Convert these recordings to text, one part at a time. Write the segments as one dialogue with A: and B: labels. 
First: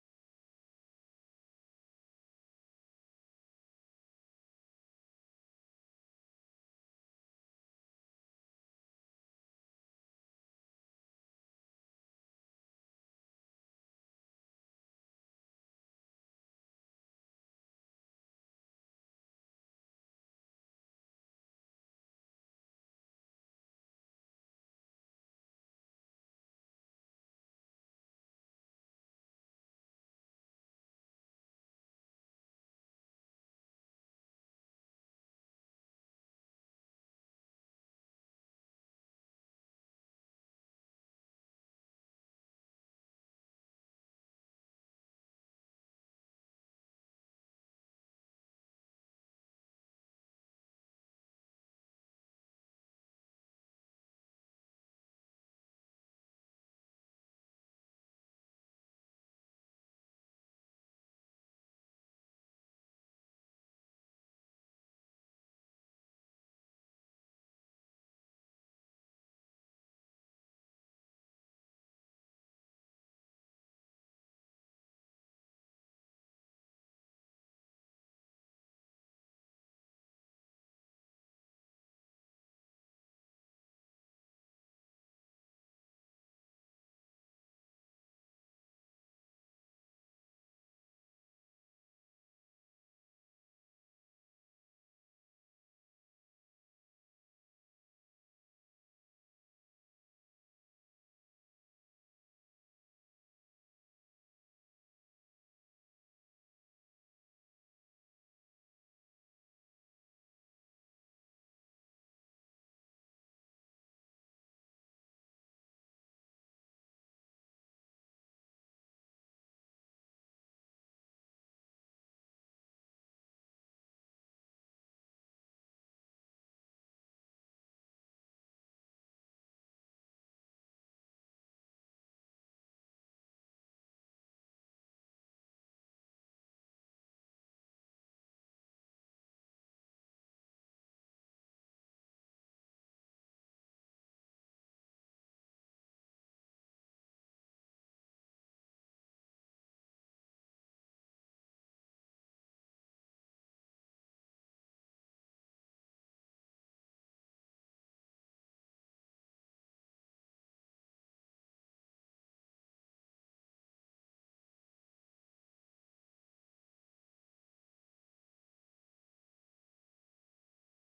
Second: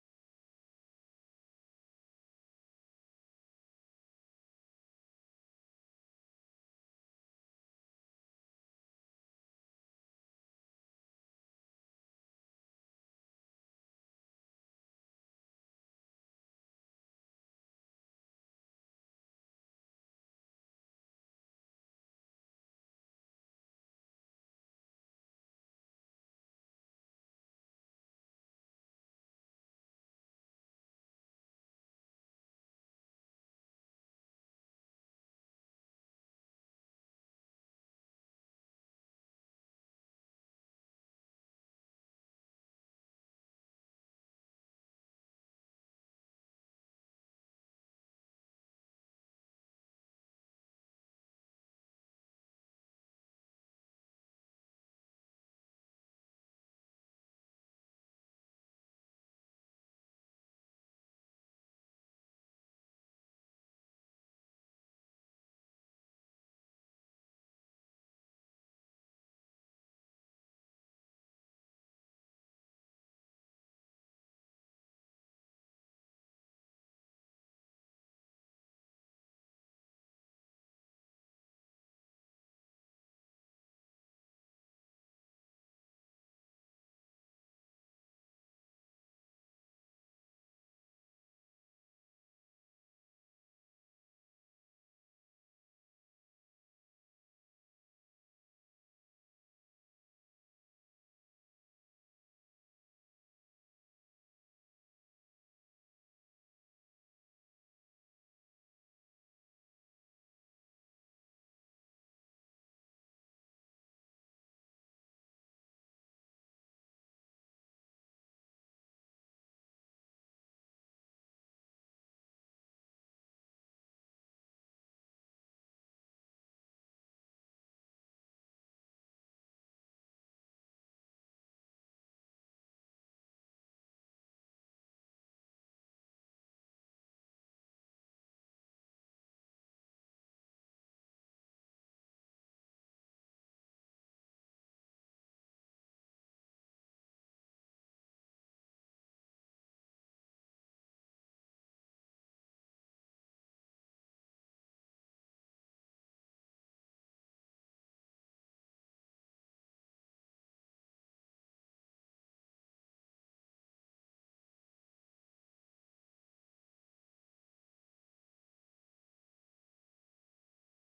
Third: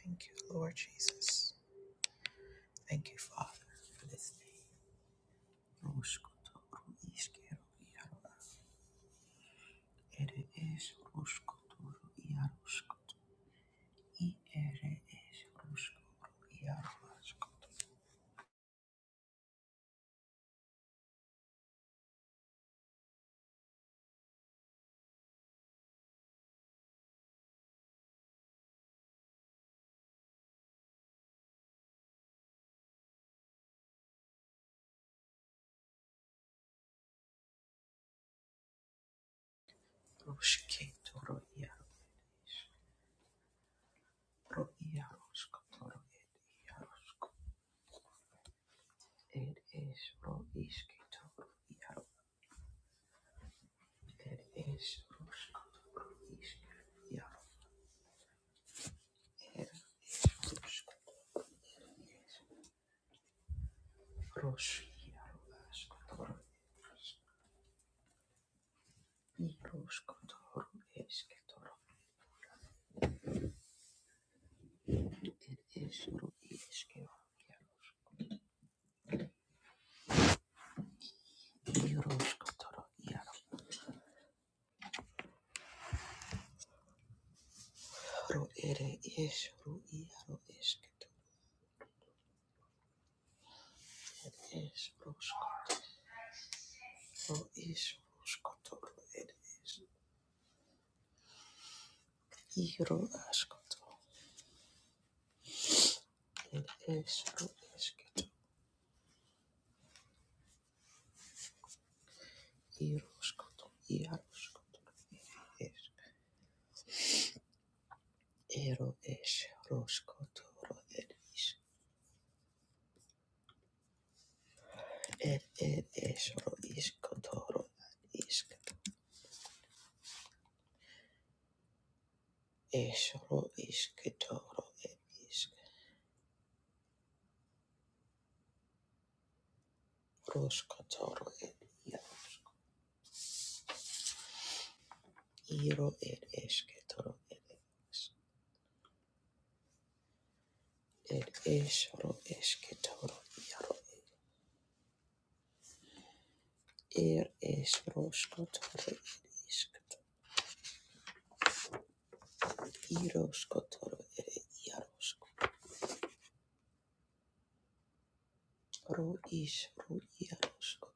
A: Thank you, Lord Jesus. Thank you, Father, for this day. Roshkotoru iskeru iaru ere es roshkotoru iarushkoto i ere es roshkotoru iarushkoto roshketoru iaru ro iarushkotoru ed iarushkoto ed es ro isketoru iaru ed es roshkotoru iskeru iaru ere es roshkoto Rosh iaro asketoro iaroskotoro esketoro ere esro ieskero iaro iaroskotoro iaro ro ere esro iaro esketo ere esroskotoro esroskotoro ere es esro esketo iaroskotoro es Er er esoro iskotoro iskato esoro isketoro er isk roskotoro er ia iro er esketoro er isk er esoro esketoro iaro er es roskotoro er isk iroskotoro er iarosk ro is ro iaroskotoro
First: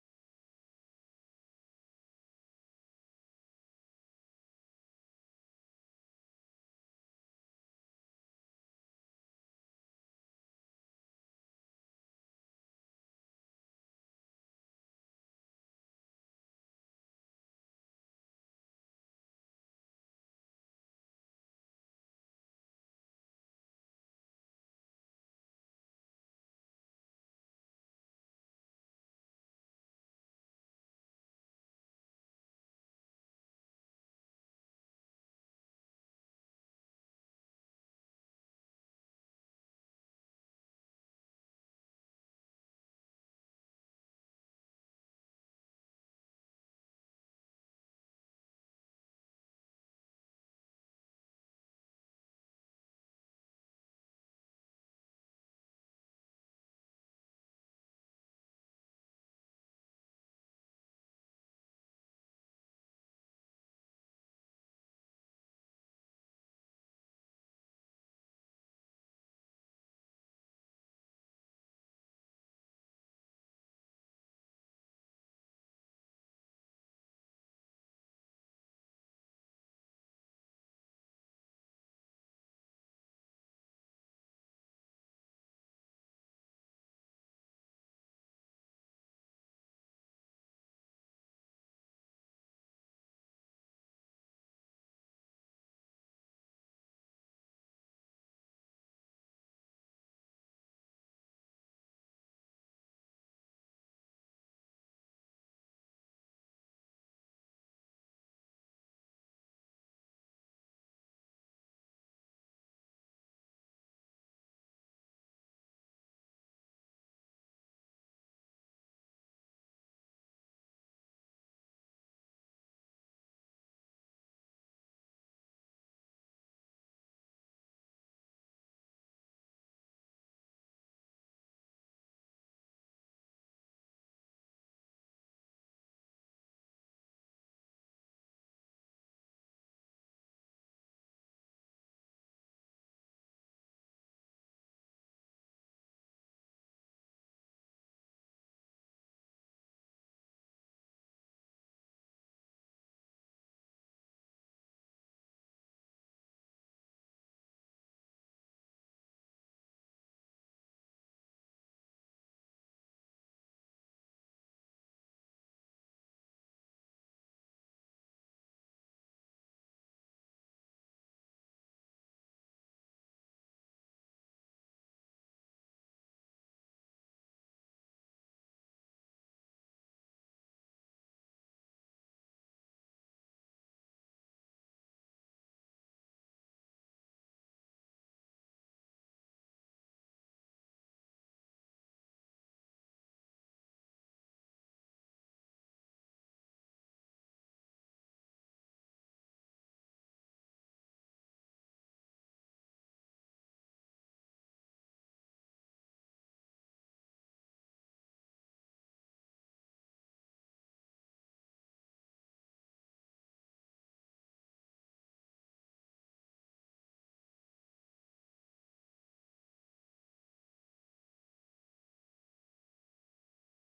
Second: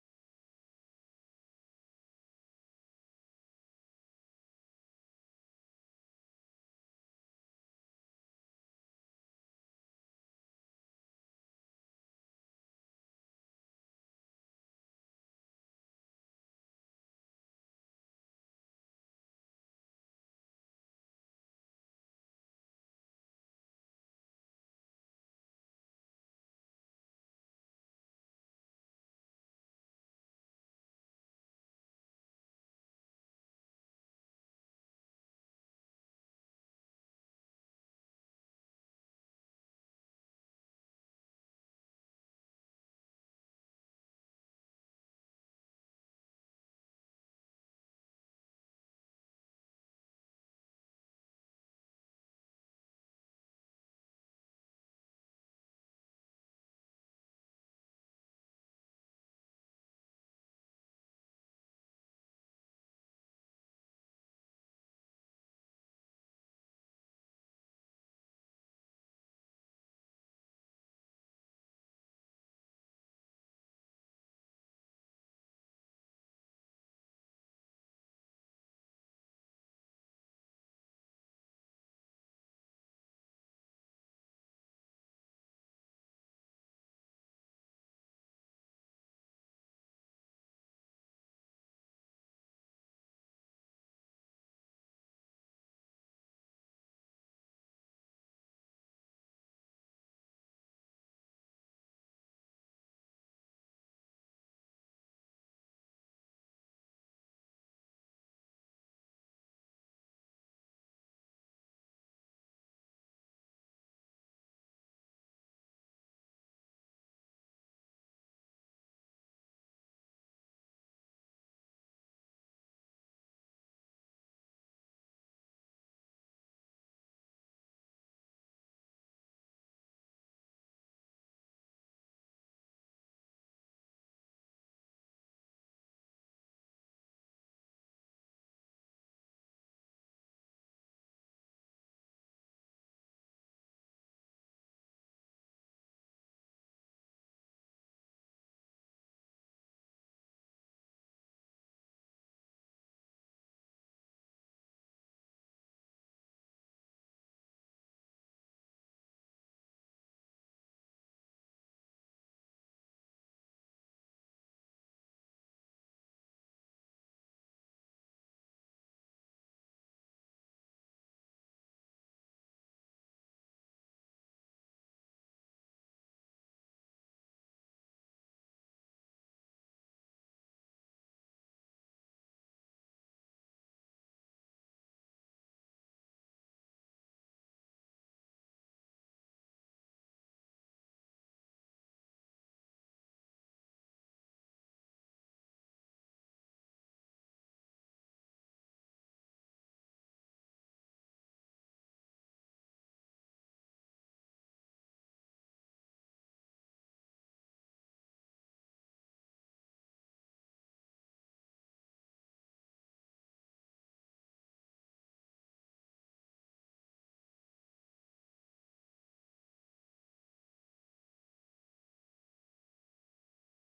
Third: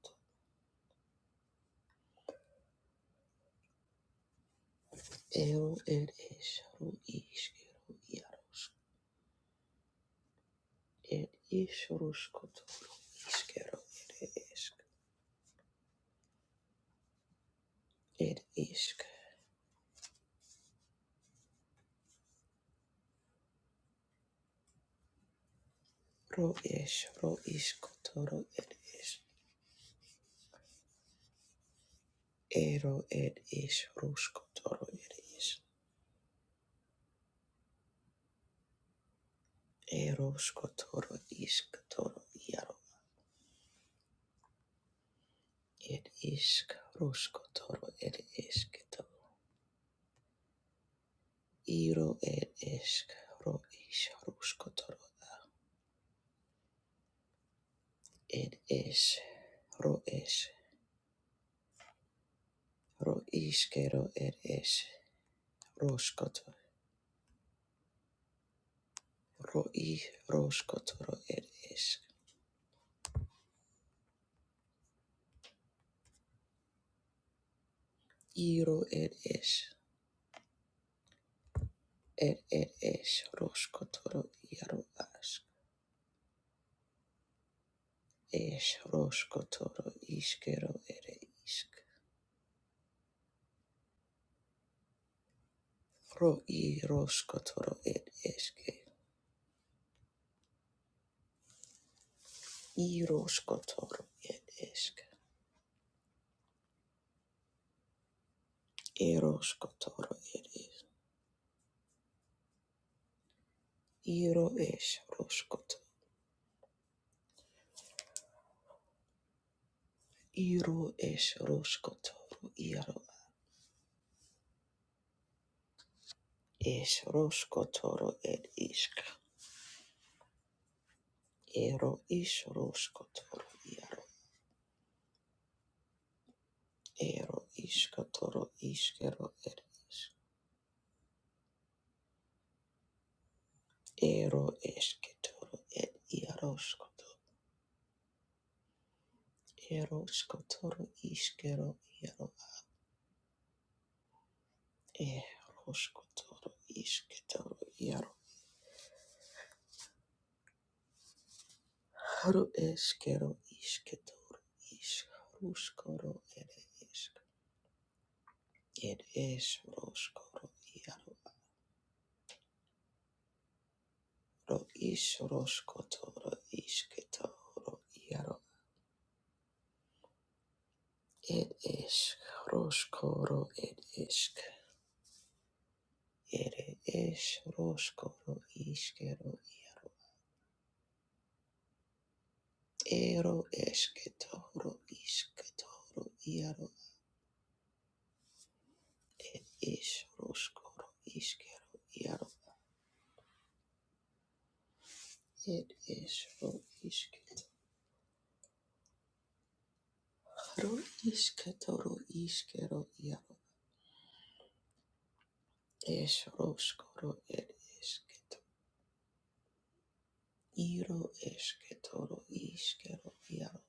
A: ero er es ro isk ro Ed ishrushkutu iskero ed ishk ed ishk ro ish ro ishkutoro ed ish ero ed ishrushkutoro ed ish ero shkutoro ishkutoro iaro ed ishk rushkutoro ed ishkito iro ed ishk ro ish rushkutoro ed ish ro ish ro iskero ed ish rushkoto Ro i roskotoro ed esk. Iro ed es. Ed ed es roskotoro iaro ask. Es roskotoro iskero ed isk. Ro i roskotoro ed eske. I roskotoro ed esk. E roskotoro ed es. Iro es roskotoro. Iro es roskotoro iaro. Es roskotoro ed isk. Ero is roskotoro iaro. Ero iskotoro iskero ed is. Ero esketoro ed iaroskoto. Ero skotoro iskero iaro. Ero skotoro isketoro iaro. Haru eskero isketoro is. Ruskoro ed isk. Ed es roskoro iaro. Ro is roskotoro isketoro iaro. Ed es roskoro ed isk. Ere eşroşkoro işkero iaro. Ero eşketoro işketoro iaro. Ed eşroşkoro işkero iaro. Ed eşro işketoro işketoro işkero iaro. Eşroşkoro ed eşketo. Iro eşketoro işkero iaro.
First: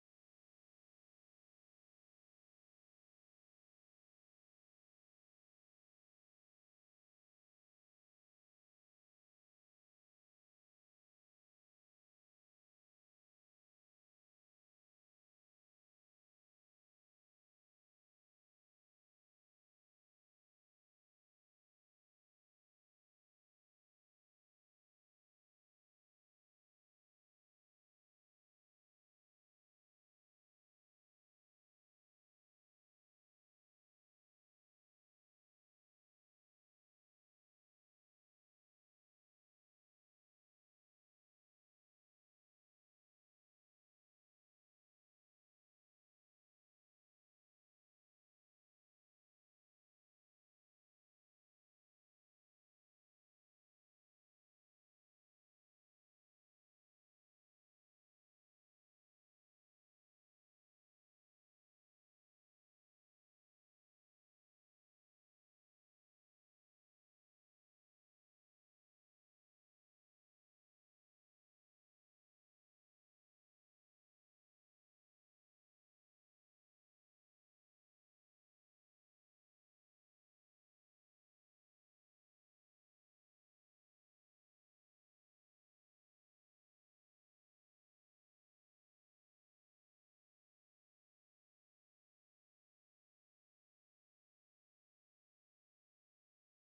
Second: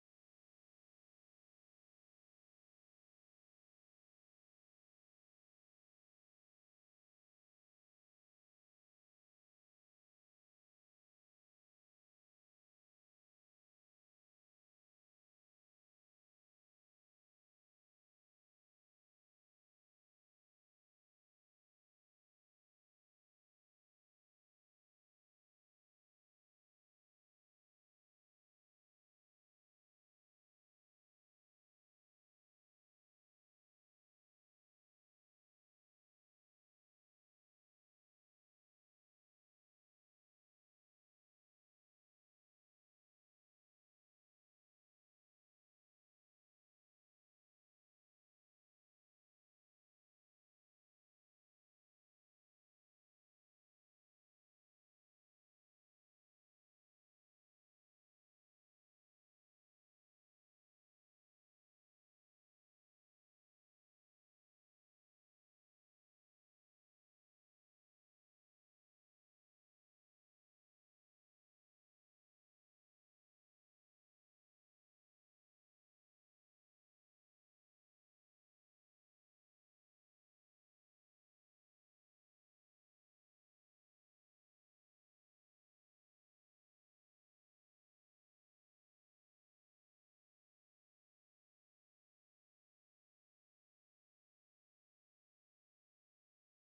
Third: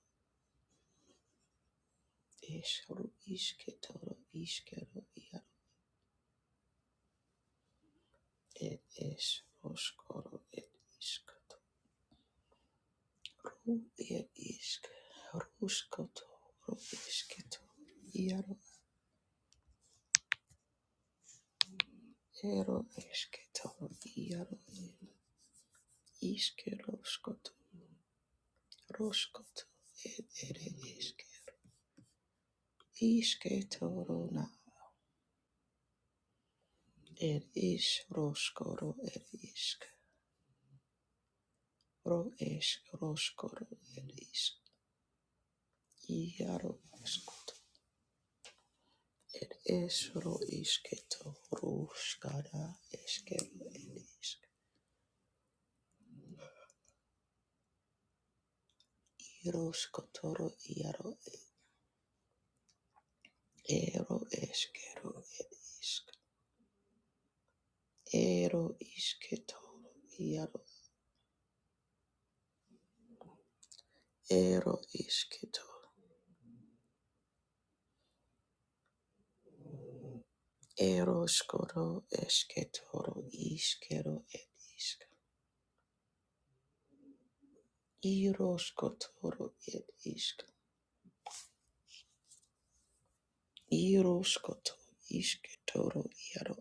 A: Eşro işketoro işkero iaro. Ed eşroşkoro ed işketoro. Ru er isk, ruskoto, ru esketo, iaro, ero esketo, iaro, iske ruskoto, ruskoto, er ere iske, isketo runa, er is ruskoro, er isk, ro esk, ruskoro, er isk, iaro, eskoto, er es ro isketo, ruskara, eskero, er isk, iroskotoro, iaro, Ero eskero isk. Ero isketoro iaro. Ero isketo. Ero skoro esketoro iskero et isk. Iro skotoro et isk. Iro skoto isketoro iaro.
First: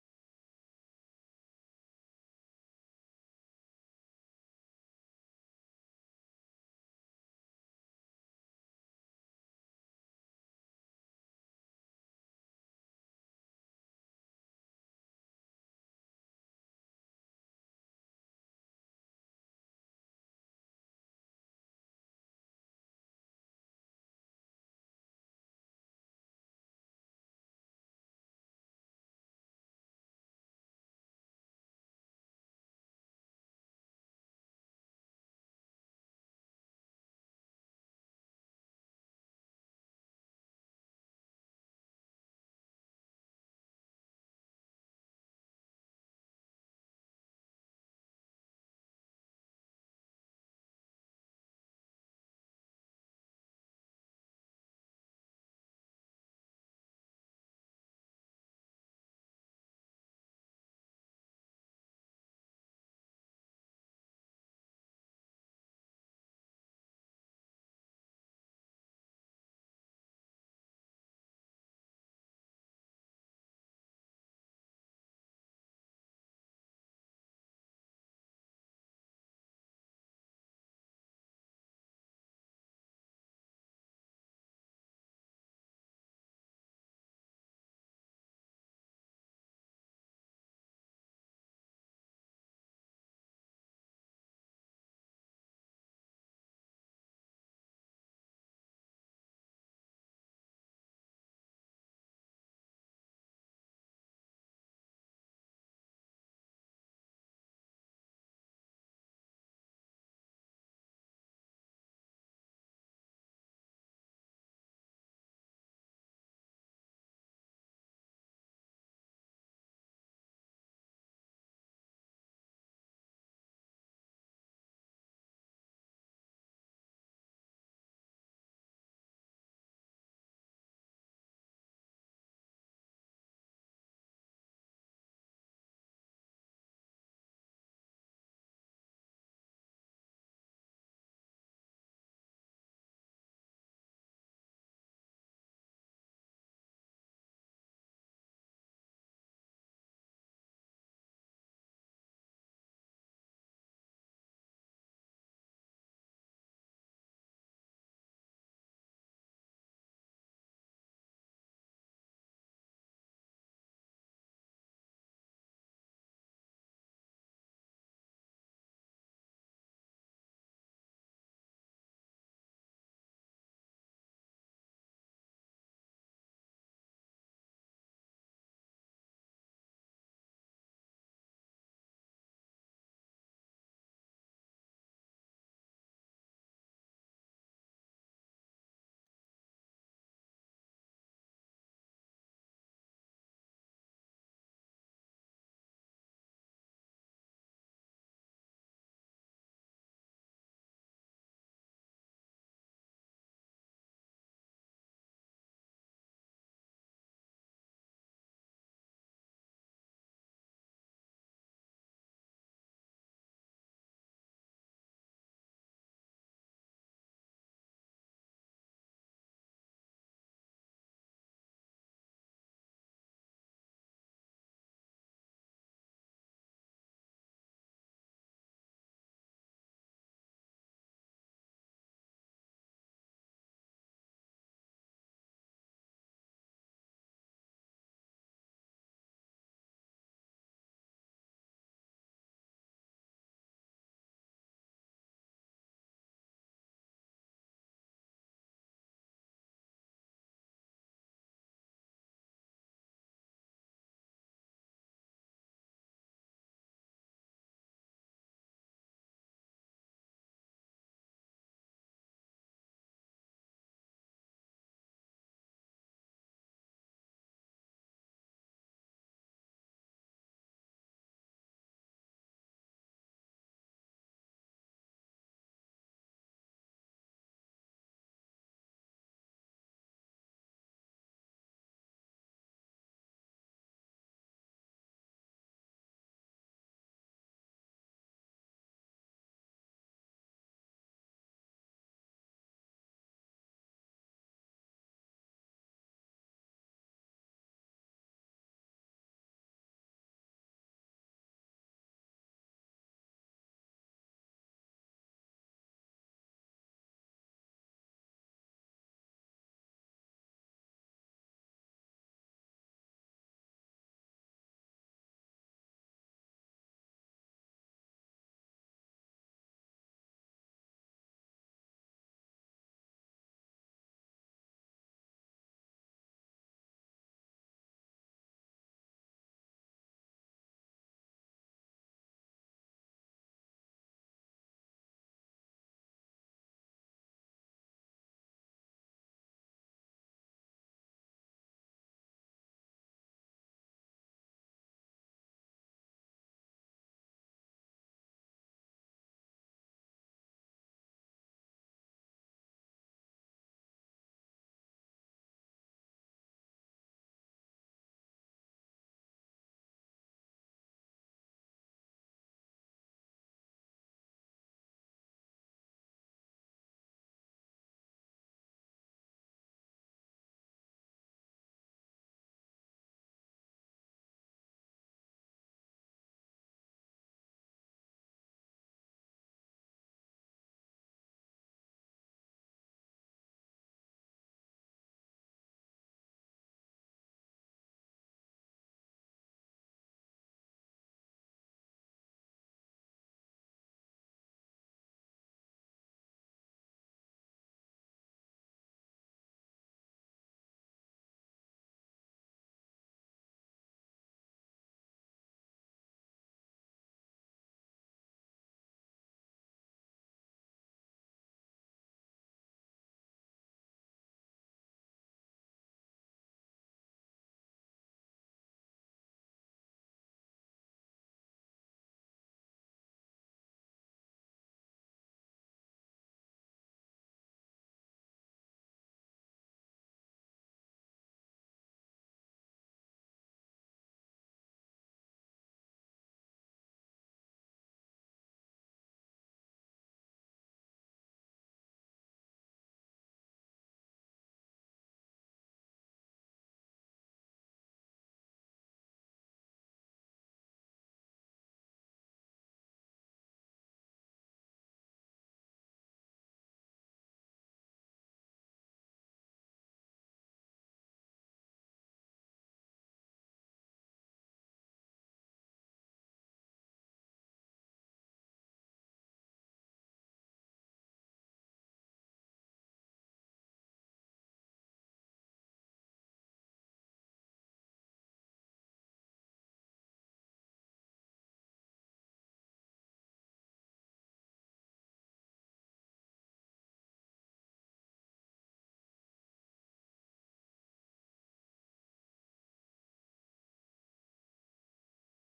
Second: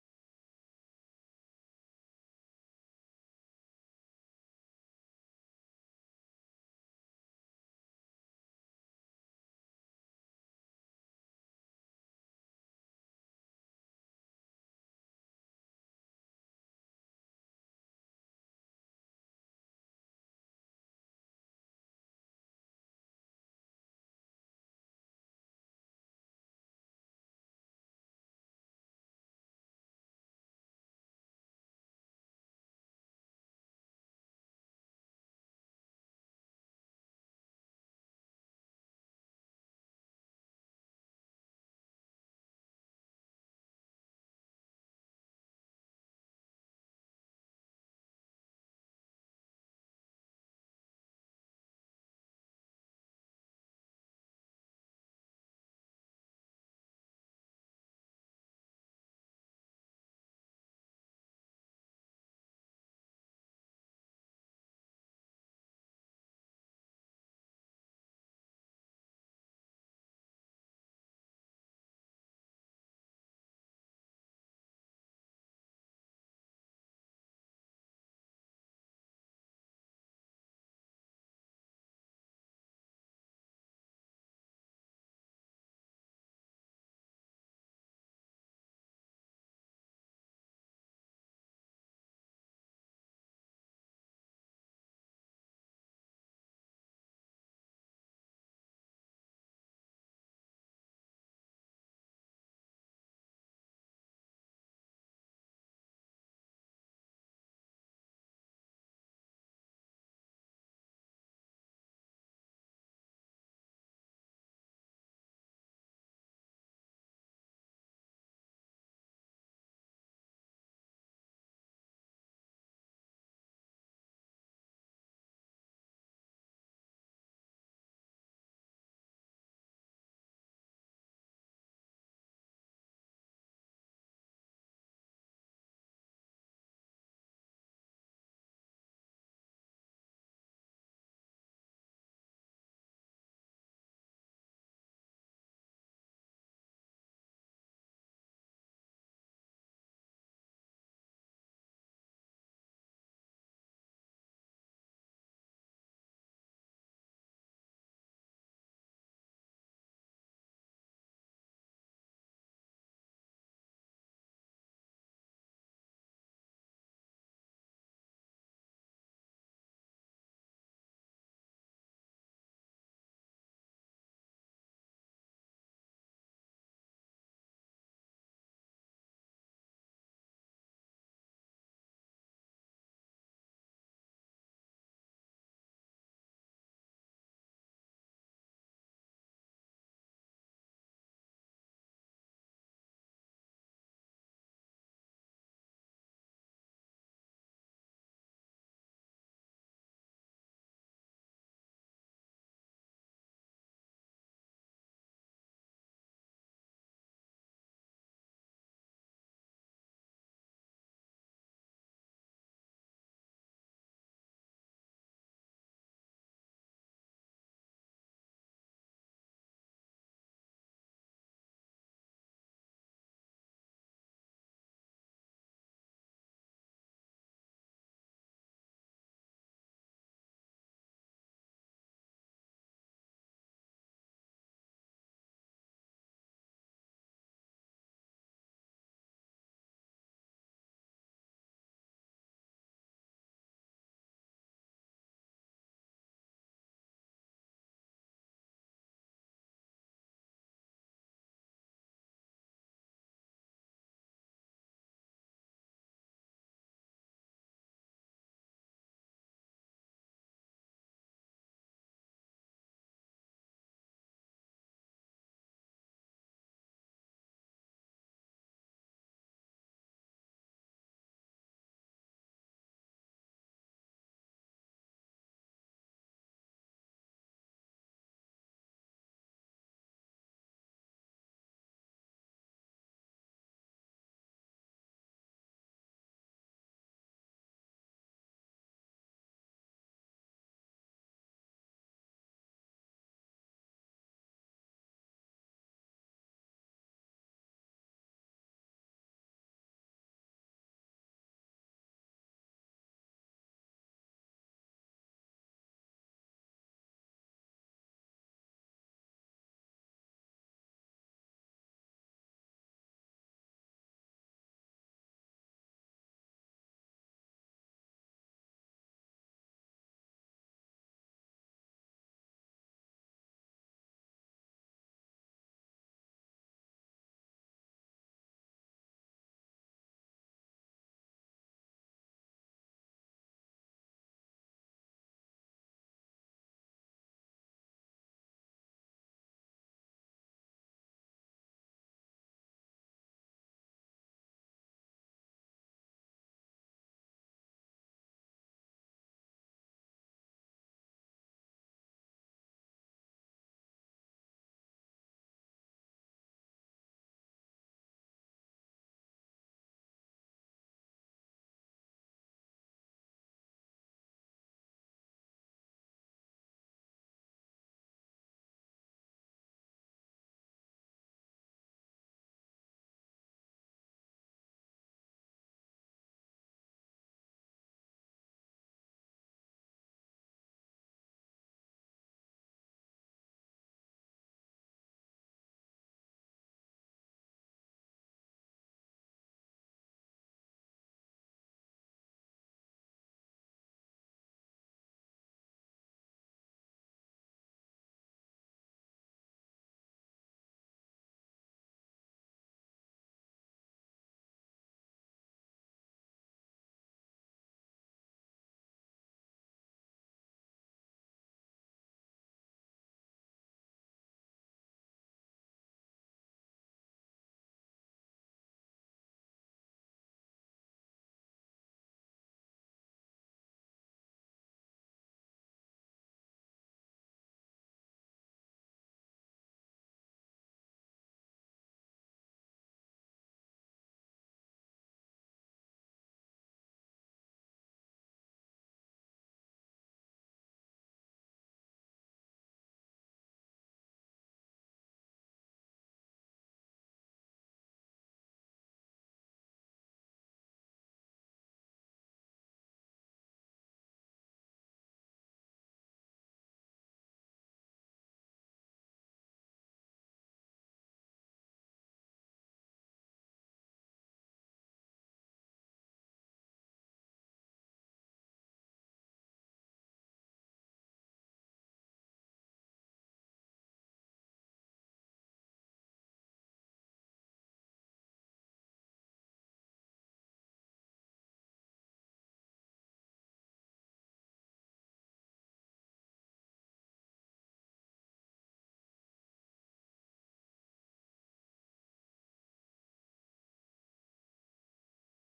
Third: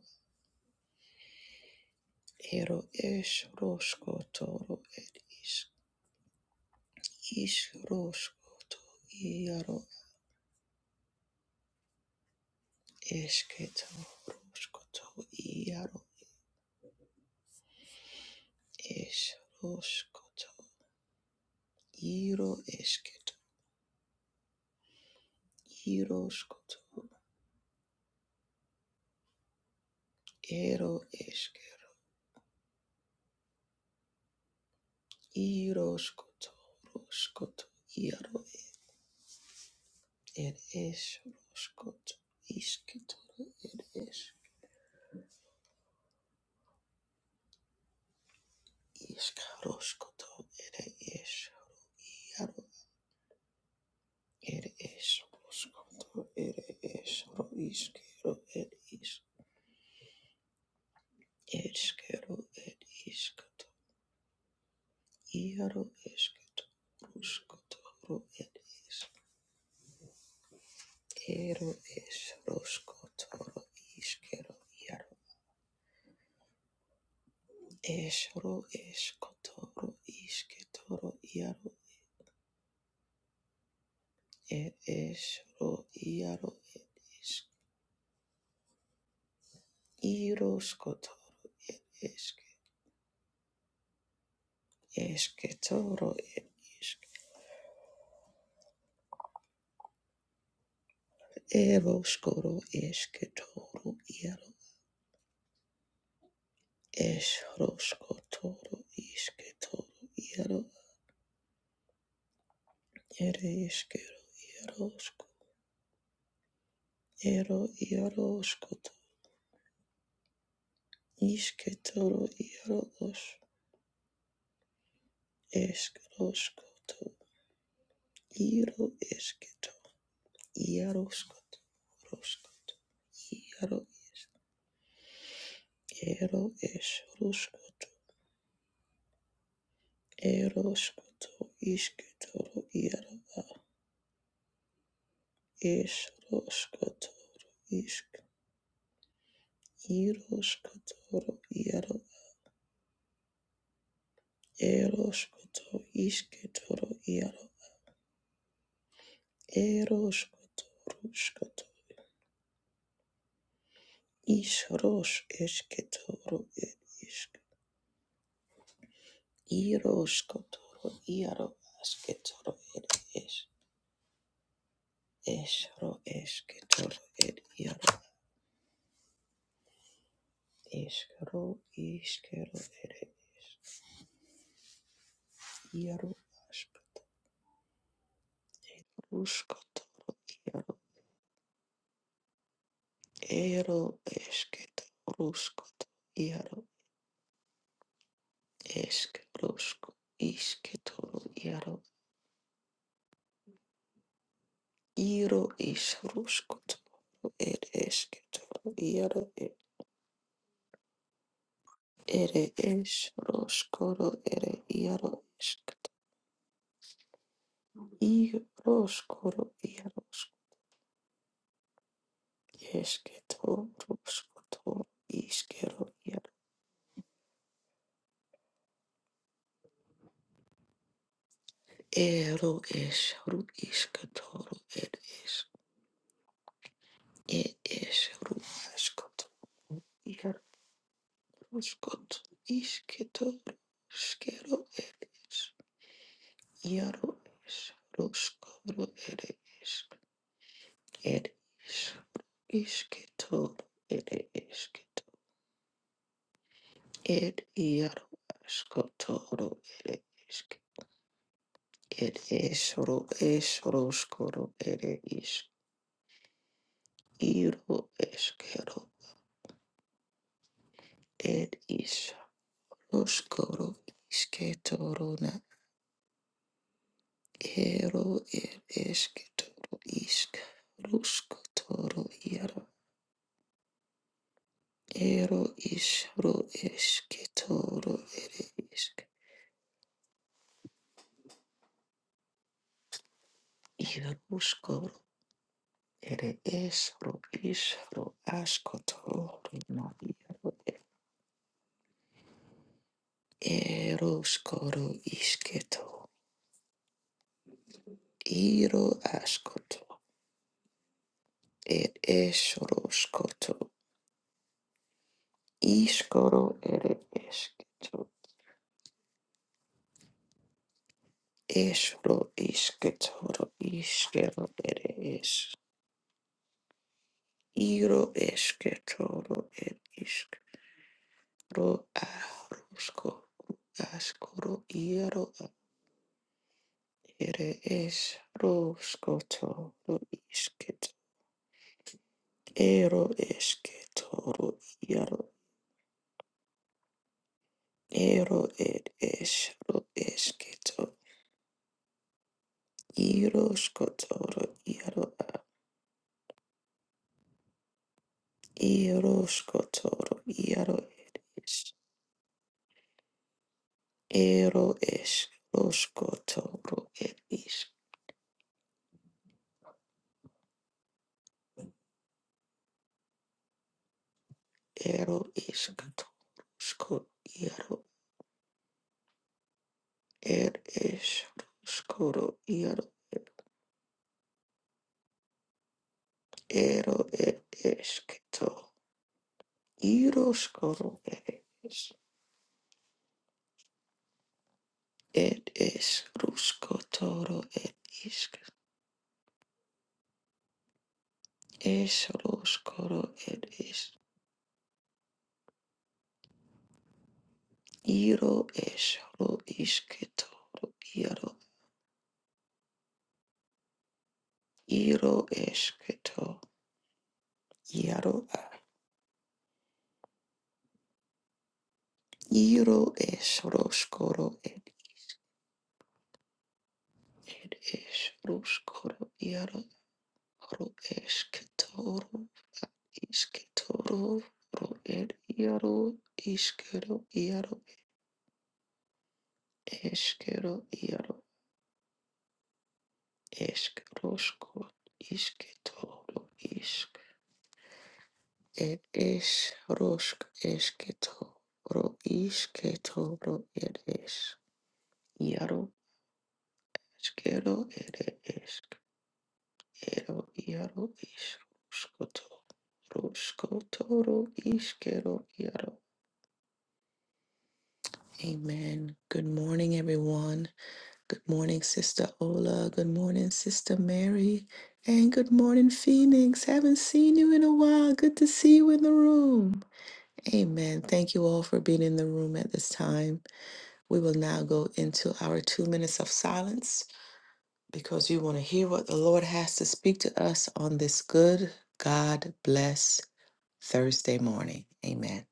A: Ero es roskotoro et isk. Is roskoto iaro esketoro skoto iaro es roskoto. Iro esketo, iro skoto, ero eskero, iro skoto, roskoto, iaro er es roskoto, isketo er es, iskaroskoto er es, iaro er es roskoto er es, ro iskero er is, eskero er iskato, iaro esketo, roskoto ro er es. Ero esroskotoro iskero iaro esro eskotoro isketoro iaro er esro iaro es iroskotoro er eske esketoro er isk eroskoro esketoro iaro esroskotoro isketoro iaro er eskero iarosko ero iaroskotoro Ishketoro iarosh eshkroshkoto iro esketo iaroshkoto roskoto iaro es ero eshroshkoto eroshkoto ishketoro iaro eshroshkoto ishk iroshkotoro iaro eroshkoto ishketoro iaro eroshkoto roshkoto ishrosh eshketoro ishk Iroskotoro iaro asketoro ed es esro esketoro ed iaro eskero iskero ed iaro asketoro iaro ero esketoro skotoro iaro eskerosko isketoro iaro iro isroskotoro ed esketoro iaro ed ere esroskoro ere iaro Iroskoro iarosk esketo roskoto iskero iar ero es ru iskatoro ed es e es ru askoto iar roskoto isketo skero ed es iaro es roskoro ed es ed is isketo ed esketo ed iaro askotoro ed Ed eshoro eshoroshkoro ere ish iro eshkero ed ish roshkoro ishketorona ero ed eshketoro ishk roshkotoro iaro ero ish ro eshketoro ishk iroshkoro ere esh ro ish ro ashkotoro na iaro eroshkoro ishketoro Iro askoto er eshoroskoto iskoro ere esketo esro isketoro iskero ere es iro esketoro er iskro arosko askoro iro ere es roskotoro isket ero esketoro iero ero er esro esketo Iroskotoro iaro Iroskotoro iaro ed is Ero es Roskotoro ed is Ero iskatoro sko iaro ed es Roskoro iaro ed Ero ed esketo Iroskoro ed is Ed es Roskotoro ed isk Es Roskoro ed is Iro eshro ishketoro iro iro esketo iaro a- iro eshroshkoro ed ed eshro skoro iaro ro eshketo ro isketoro ro ro ed iaro iskero iaro eskero iaro ro isketoro Ed ish roshk esketo ro isketo ro ed ish yaro eskero ed esk ero yaro ish roshkoto roshkoto ro iskero yaro. Amen. Good morning, everyone. Good morning, Sister Ola. Good morning, Sister Mary. And good morning, Phoenix. Haven't seen you in a while. Good to see you in the room. Amen. Thank you all for being in the room at this time. We will now go into our two minutes of silence because we want to hear what the Lord has to speak to us on this good, God bless Thursday morning. Amen.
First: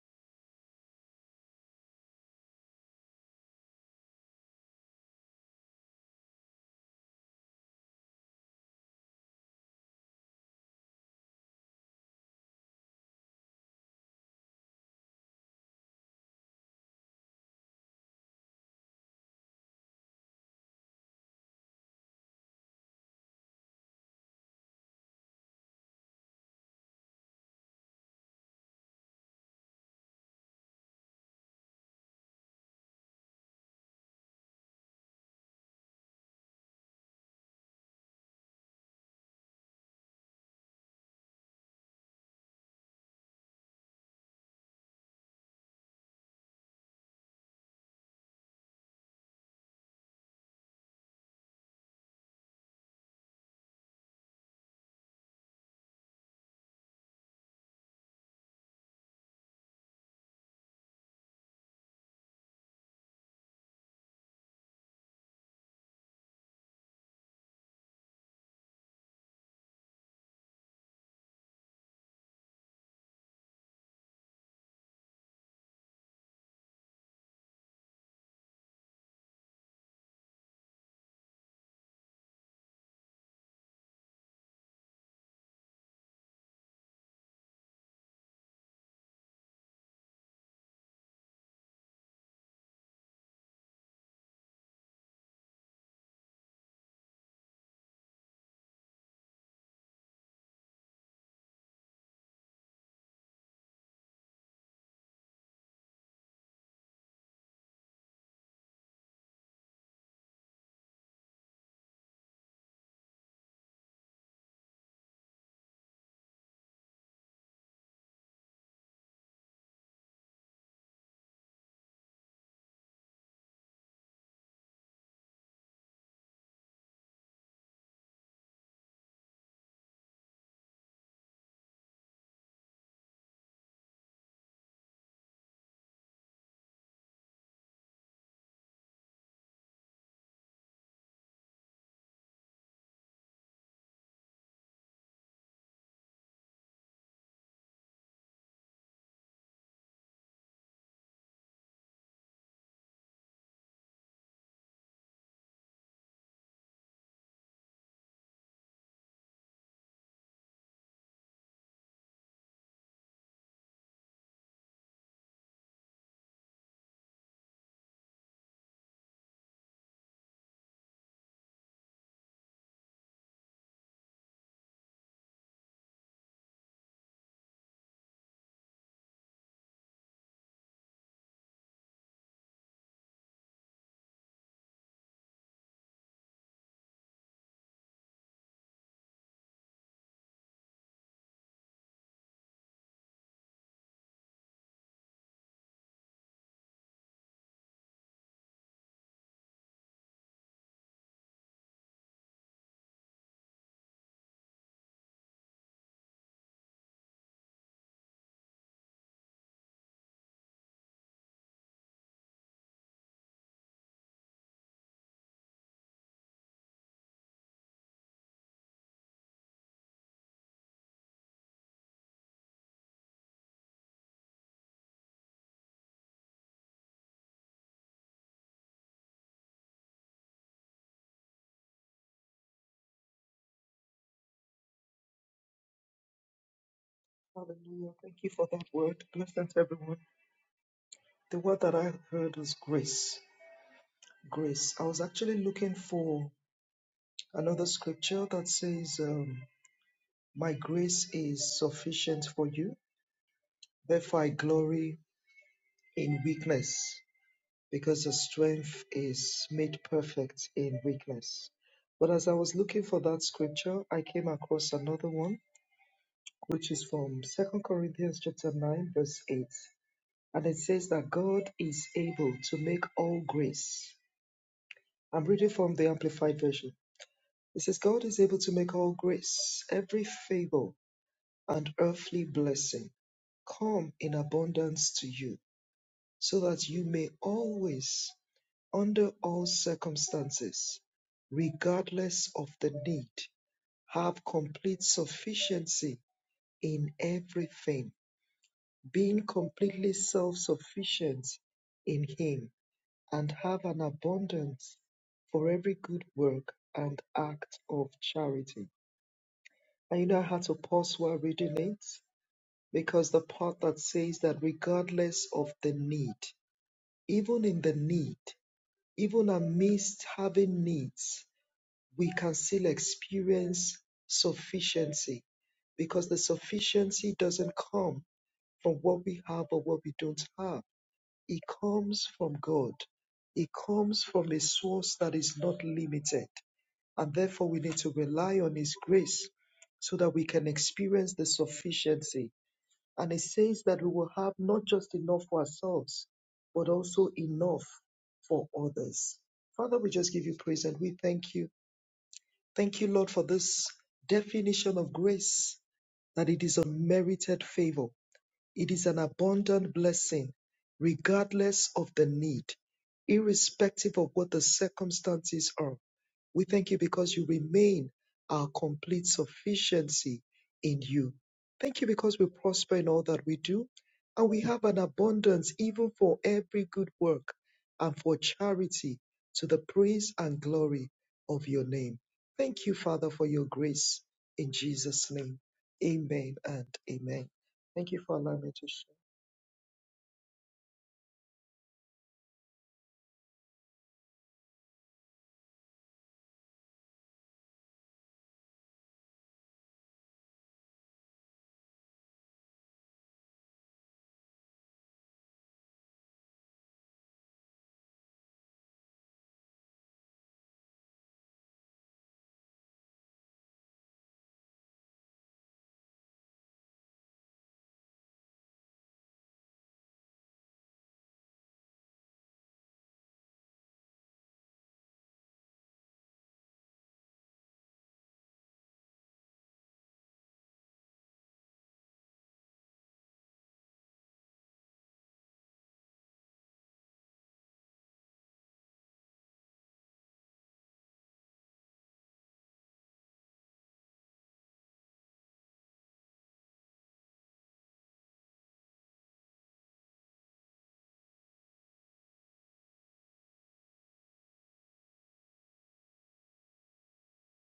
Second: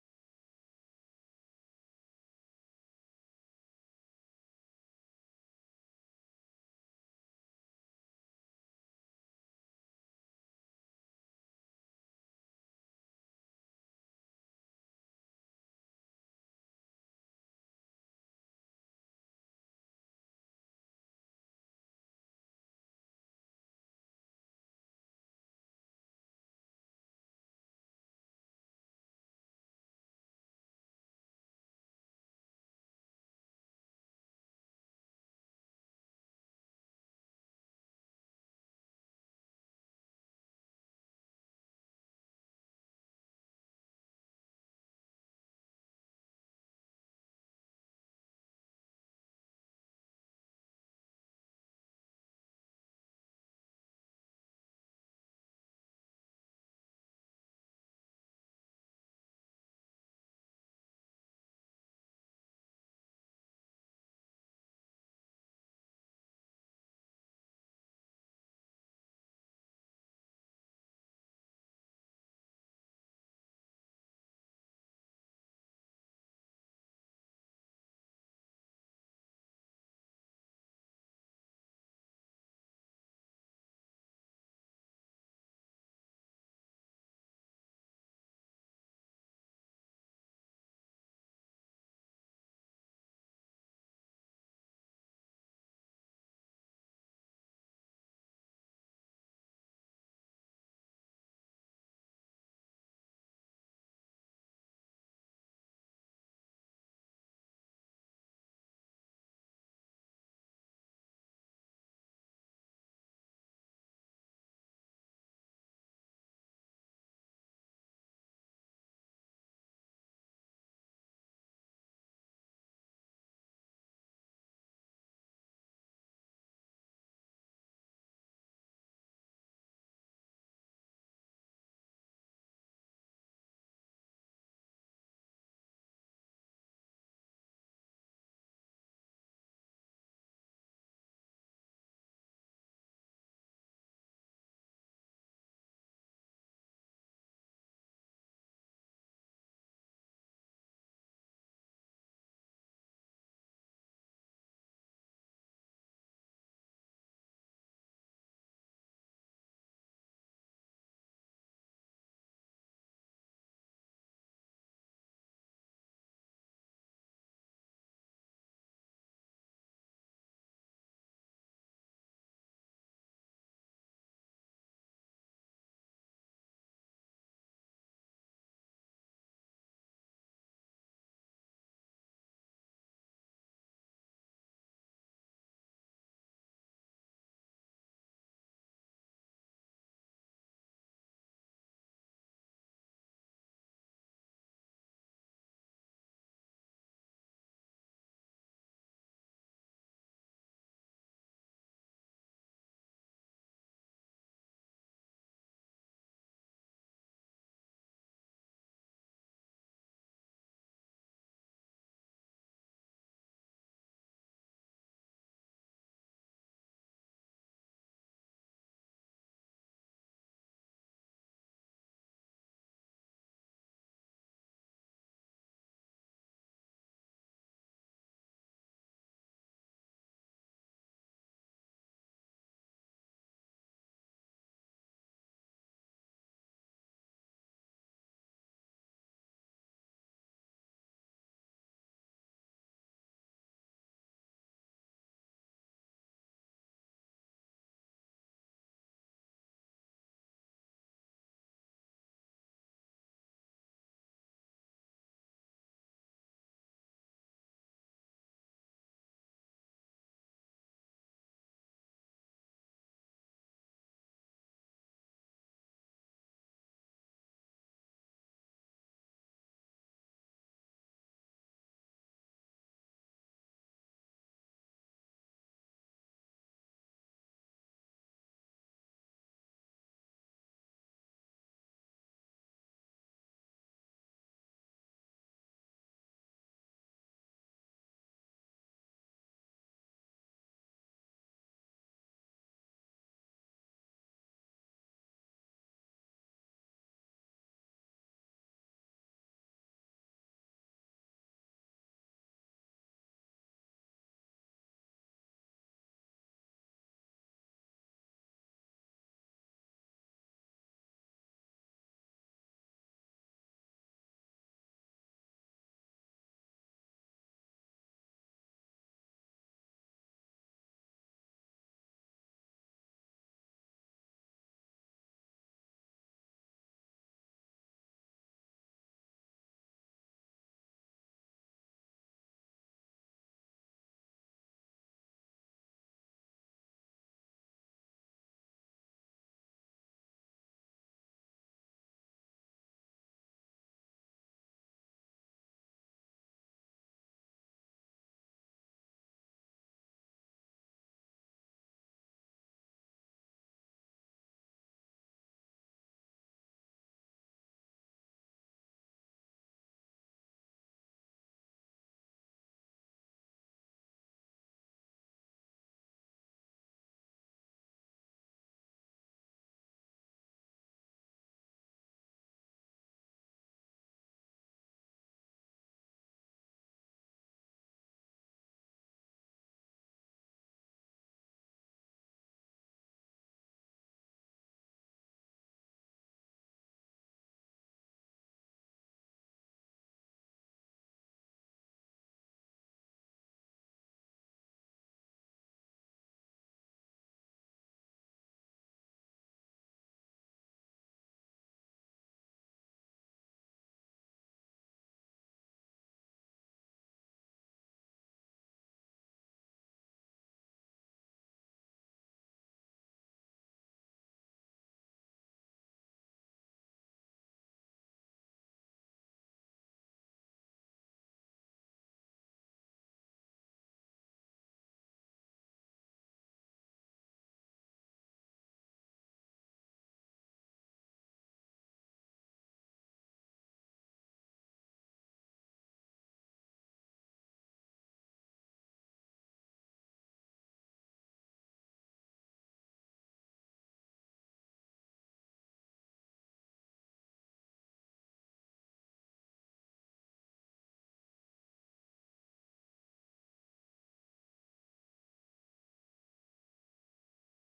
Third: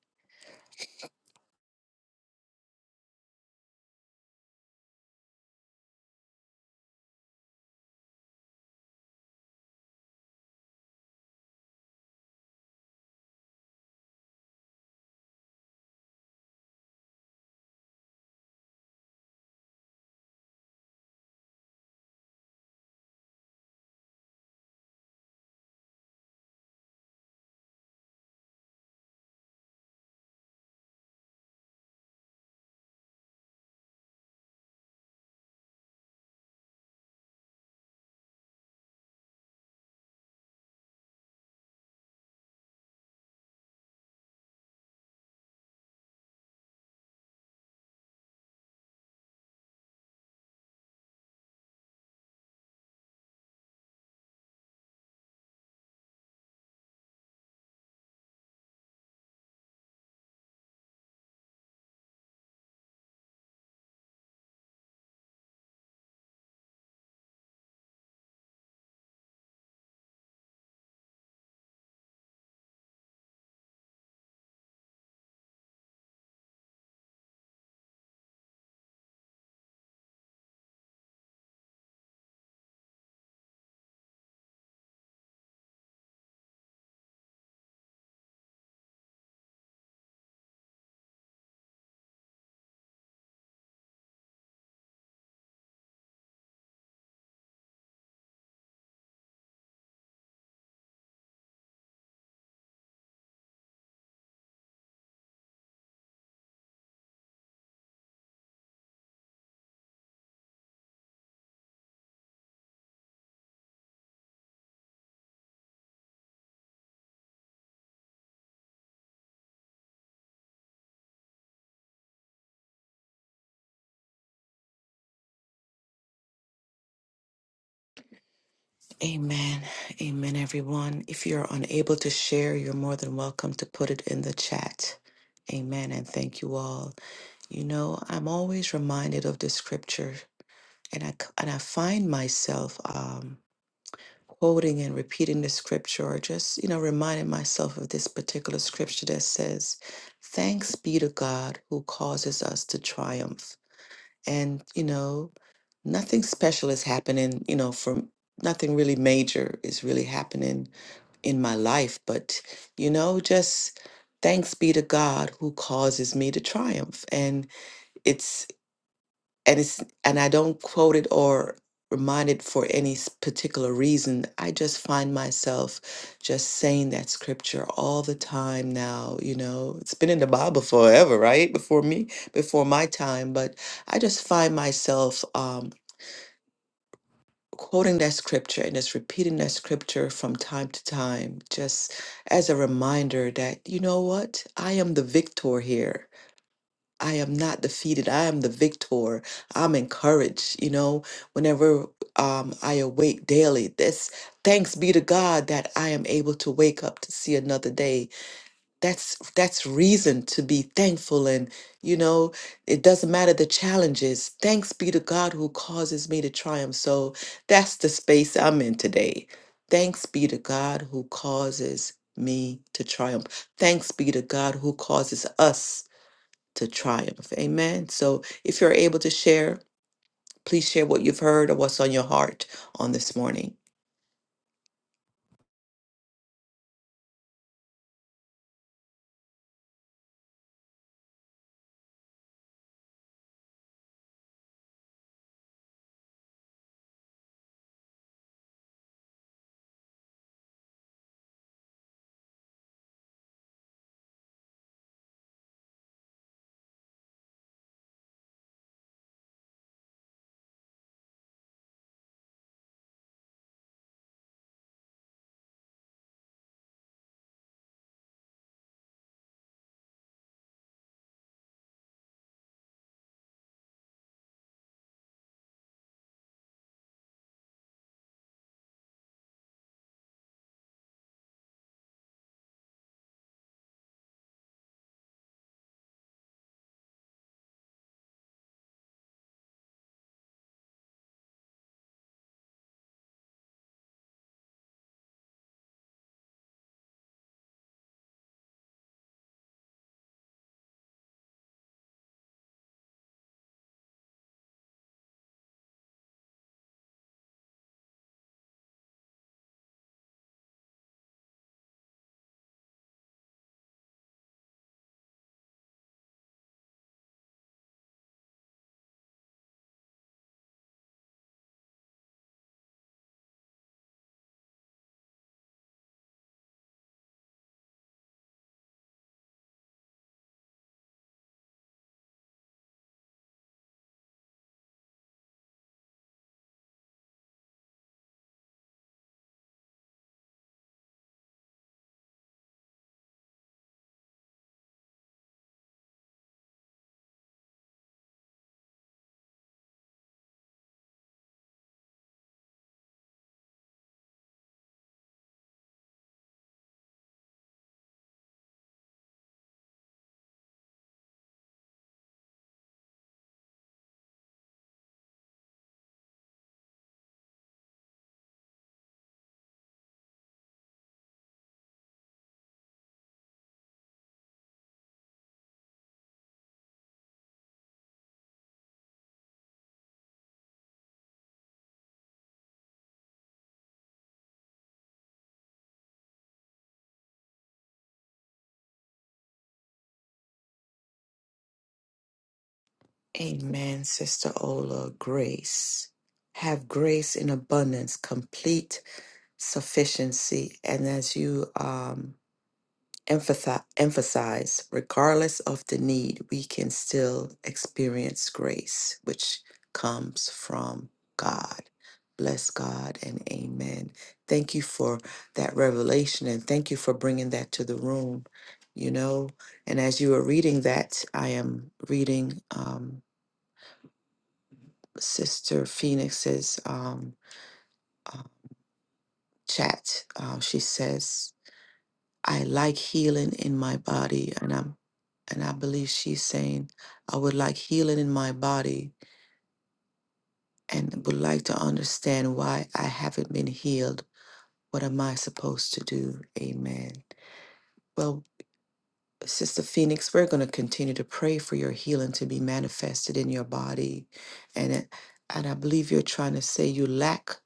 A: Amen. Amen, everyone. If you're unable to share, you're more than welcome to put it in the chat. Amen. And thank you all. You know, I'm always reminded of the scripture, and I, c- and I find myself. um, quoting and repeating the scripture or just, you know, reminding myself of this particular scripture that says, Thanks be to God who causes us to triumph. And, you know, nothing special is happening, you know, from nothing really major is really happening in my life, but, you know, just thanks be to God who causes me to triumph. And it's and it's and I don't quote it or remind it for any s- particular reason. I just find myself just saying that scripture all the time now, you know. It's been in the Bible forever, right? Before me, before my time, but I just find myself um quoting that scripture and just repeating that scripture from time to time just as a reminder that you know what? I am the victor here. I am not defeated. I am the victor. I'm encouraged. You know, whenever um, I awake daily, this thanks be to God that I am able to wake up to see another day. That's that's reason to be thankful, and you know, it doesn't matter the challenges. Thanks be to God who causes me to triumph. So that's the space I'm in today. Thanks be to God who causes me to triumph. Thanks be to God who causes us to triumph. Amen. So if you're able to share, please share what you've heard or what's on your heart on this morning.
B: Hallelujah. Thank you for that word. Blessings, everyone. The word that I heard is grace. Grace. I was actually looking for another scripture that says, um, My grace is sufficient for you. Therefore, I glory in weakness, because the strength is made perfect in weakness. But as I was looking for that scripture, I came across another one, which is from Second Corinthians chapter 9, verse 8. And it says that God is able to make all grace. I'm reading from the Amplified Version. It says, God is able to make all grace, every favor and earthly blessing come in abundance to you, so that you may always, under all circumstances, regardless of the need, have complete sufficiency in everything, being completely self sufficient in Him and have an abundance for every good work and act of charity. And you know, I had to pause while reading it because the part that says that regardless of the need, even in the need, even amidst having needs, we can still experience sufficiency because the sufficiency doesn't come from what we have or what we don't have it comes from God. It comes from a source that is not limited. And therefore, we need to rely on His grace so that we can experience the sufficiency. And it says that we will have not just enough for ourselves, but also enough for others. Father, we just give you praise and we thank you. Thank you, Lord, for this definition of grace that it is unmerited favor it is an abundant blessing, regardless of the need, irrespective of what the circumstances are. We thank you because you remain our complete sufficiency in you. Thank you because we prosper in all that we do and we have an abundance even for every good work and for charity to the praise and glory of your name. Thank you, Father, for your grace in Jesus' name. Amen and amen. Thank you for allowing me to share.
A: Amen, Sister Ola. Grace. Have grace in abundance, complete sufficiency. And as you um, emphasi- emphasize regardless of the need, we can still experience grace, which comes from God. Bless God and amen. Thank you for that revelation and thank you for bringing that to the room. You know, and as you were reading that, I am reading um, Sister Phoenix's um, uh, chat. Uh, she says, I like healing in my body and I'm and I believe she's saying I would like healing in my body and would like to understand why I haven't been healed. What am I supposed to do? Amen. Well, Sister Phoenix, we're going to continue to pray for your healing to be manifested in your body. And it- and I believe you're trying to say you lack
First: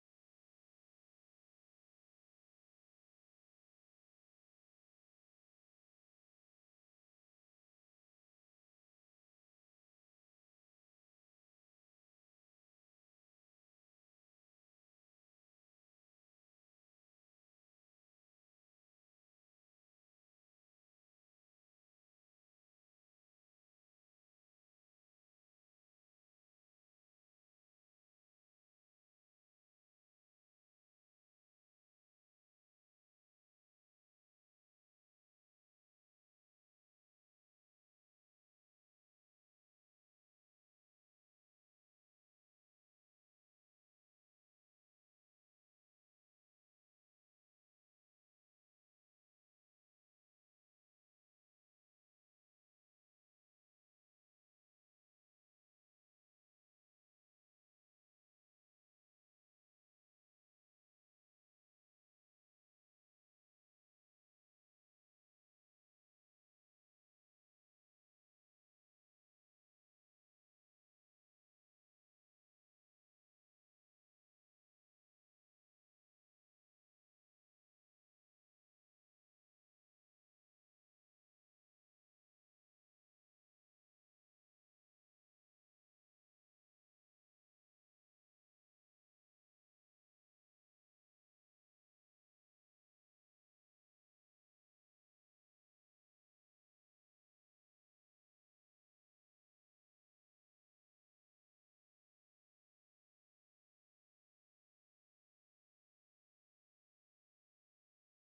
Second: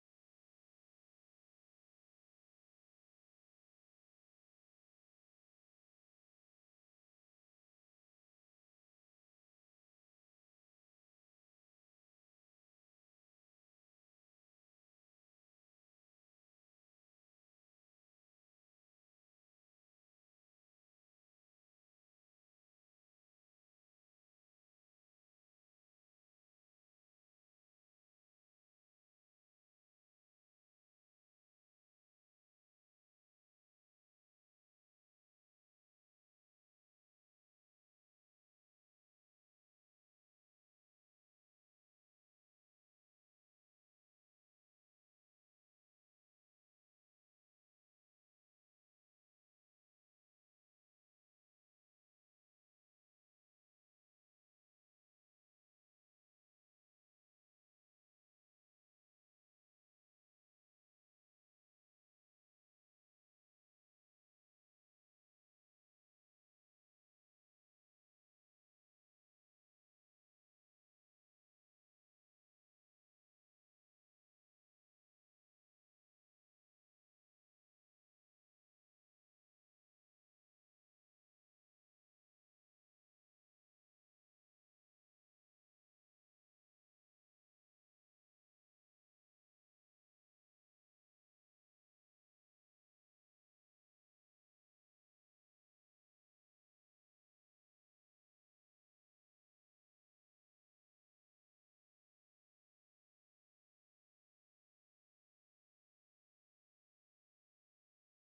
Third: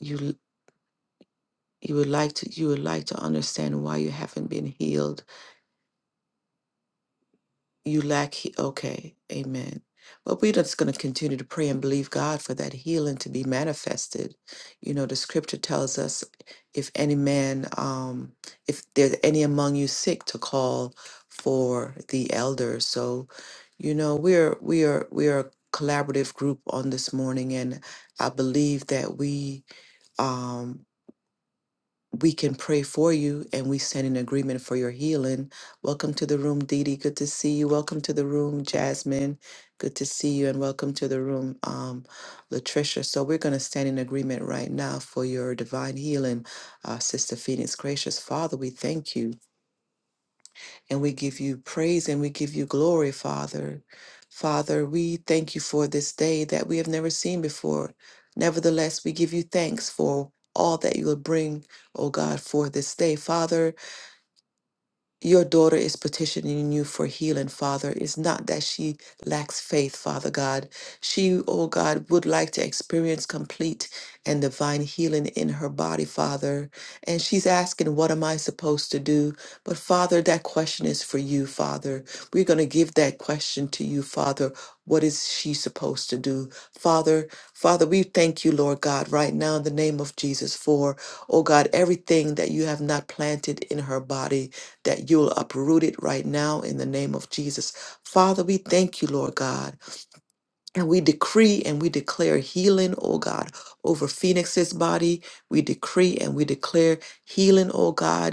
A: you l- you would like to you would like to understand why you haven't been healed You lack, he- okay, amen. But we're just going to continue to pray and believe God for that healing to be manifested. You know, the scripture tells us if any man, um, if there's any among you sick, to call for the elders. So, you know, we're, we are, we are a collaborative group on this morning, and I believe that we, um, we can pray for you and we stand in agreement for your healing. Welcome to the room, Dee Dee. Good to see you. Welcome to the room, Jasmine. Good to see you. And welcome to the room, um, Latricia. So we're going to stand in agreement right now for your divine healing, uh, Sister Phoenix. Gracious Father, we thank you. And we give you praise and we give you glory, Father. Father, we thank you for this day that we have never seen before. Nevertheless, we give you thanks for all that you will bring, O God, for this day. Father, your daughter is petitioning you for healing, Father. It's not that she lacks faith, Father God. She, oh God, would like to experience complete and divine healing in her body, Father. And she's asking, What am I supposed to do? But Father, that question is for you, Father. We're going to give that question to you, Father. What is she supposed to do? Father, Father, we thank you, Lord God, right now in the name of Jesus for, oh God, everything that you have not planted in her body that you'll uproot it right now in the name of Jesus. Father, we thank you, Lord God, and we decree and we declare healing, oh God, over Phoenix's body. We decree and we declare healing, oh God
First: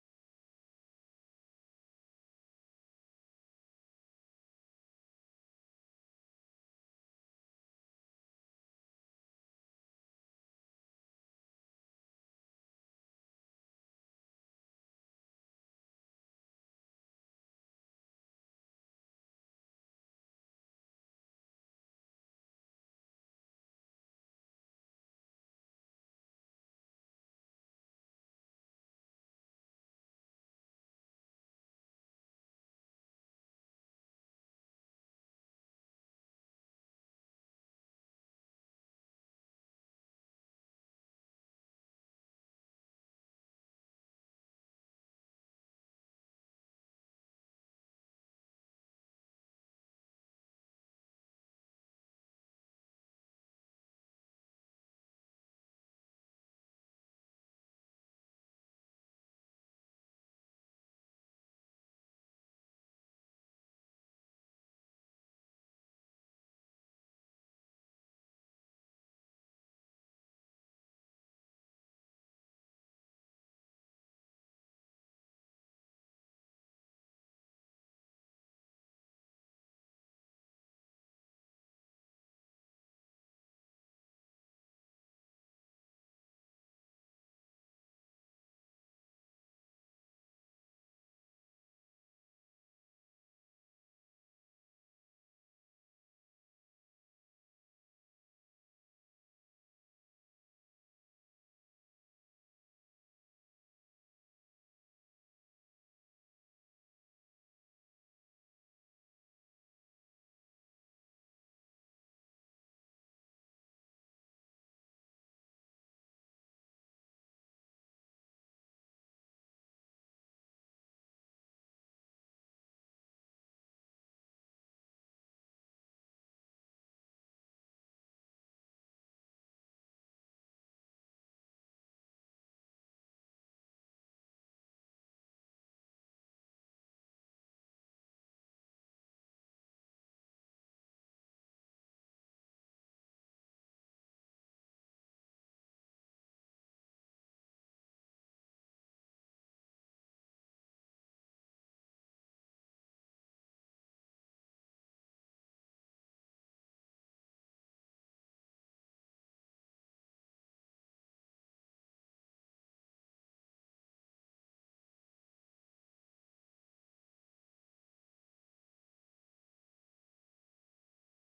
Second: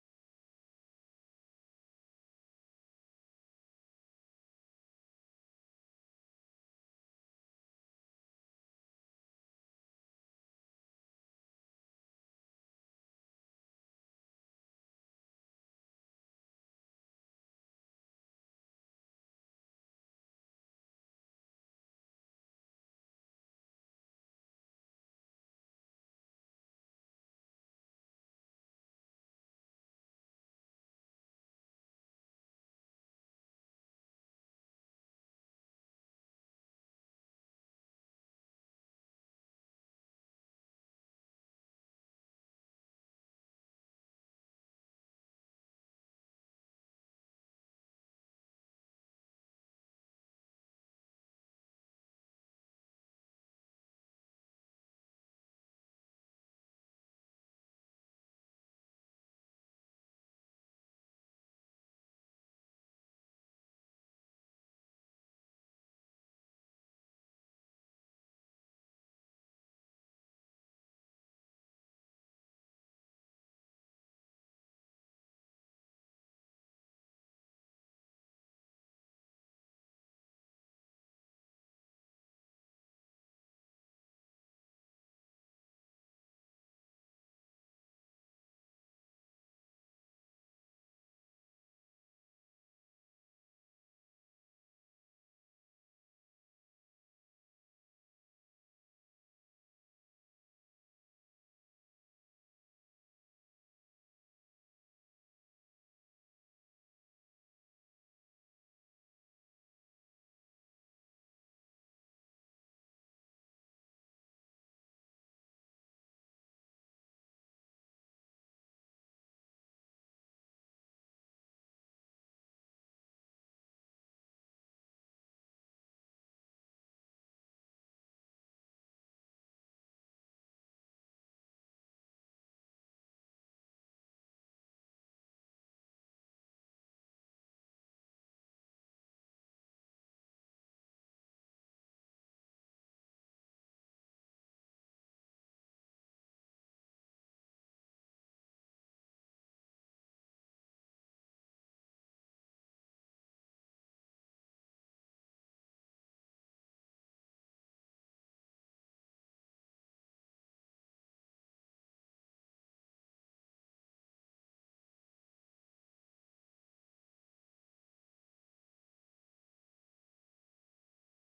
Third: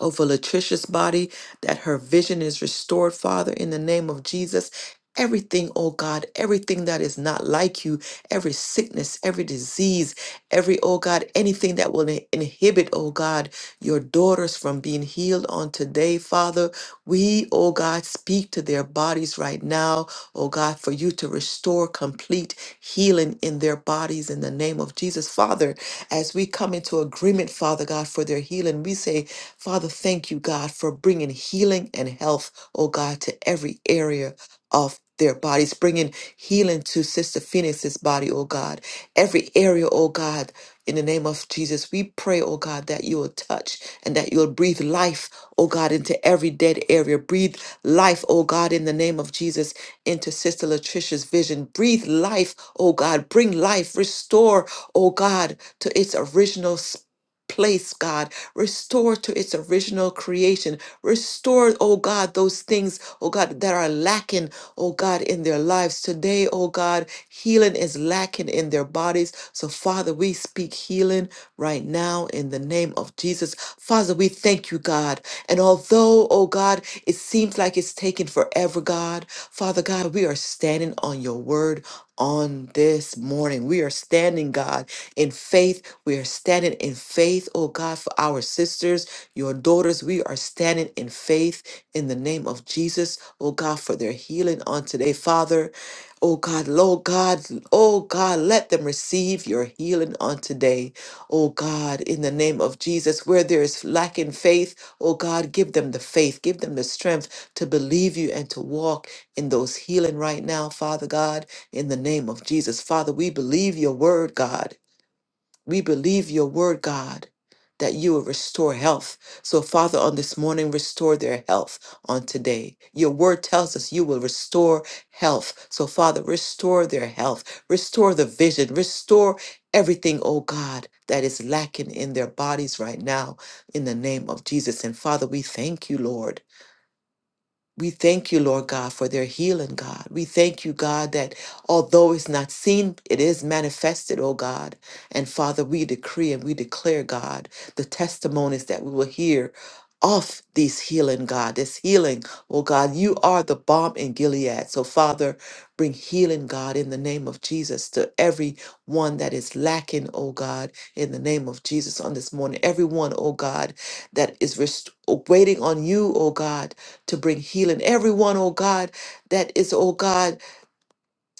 A: over Latricia's body, that her vision is restored, Father, in the name of Jesus. Everything, oh God, everything that is not like you, every sickness, every disease, every, oh God, anything that will in- inhibit, oh God, your daughters from being healed on today, Father, we, oh God, speak to their bodies right now, oh God, for you to restore complete healing in their bodies in the name of Jesus. Father, as we come into agreement, Father God, for their healing, we say, Father, thank you, God, for bringing healing and health, oh God, to every area of their bodies, bringing healing to Sister Phoenix's body, oh God. Every area, oh God, in the name of Jesus, we pray, oh God, that you will touch and that you will breathe life, oh God, into every dead area. Breathe life, oh God, in the name of Jesus, into Sister Latricia's vision. Breathe life, oh God. Bring life, restore, oh God, to its original place, God. Restore to its original creation. Restore, oh God, those things, oh God, that are lacking, oh God, in their lives. Today, oh God, healing is lacking in their bodies. So, Father, we speak healing right now in the name of Jesus. Father, we thank you, God. And although, oh God, it seems like it's taking forever, God, Father God, we are standing on your word on this morning. We are standing, God, in faith. We are standing in faith, oh God, for our sisters, your daughters. We are standing in faith in the name of Jesus, oh God, for their healing on today, Father. Oh God, Lord God, oh God, let them receive your healing on today oh God, in the name of Jesus. Where there is lack in faith, oh God, give them the faith, give them the strength to believe you and to walk in those healing right now, Father God, in the name of Jesus. Father, we believe your word, God. We believe your word, God, that you will restore health. So, Father, on this morning, restore their health on today. Your word tells us you will restore health. So, Father, restore their health, restore the vision, restore everything, oh God, that is lacking in their bodies right now in the name of Jesus. And, Father, we thank you, Lord. We thank you, Lord God, for their healing, God. We thank you, God, that although it's not seen, it is manifested, oh God. And Father, we decree and we declare, God, the testimonies that we will hear of these healing, God, this healing, oh God. You are the bomb in Gilead. So, Father, bring healing, God, in the name of Jesus to every one that is lacking, oh God, in the name of Jesus on this morning. Everyone, oh God, that is rest- waiting on you, oh God to bring healing. Everyone, oh God, that is, oh God,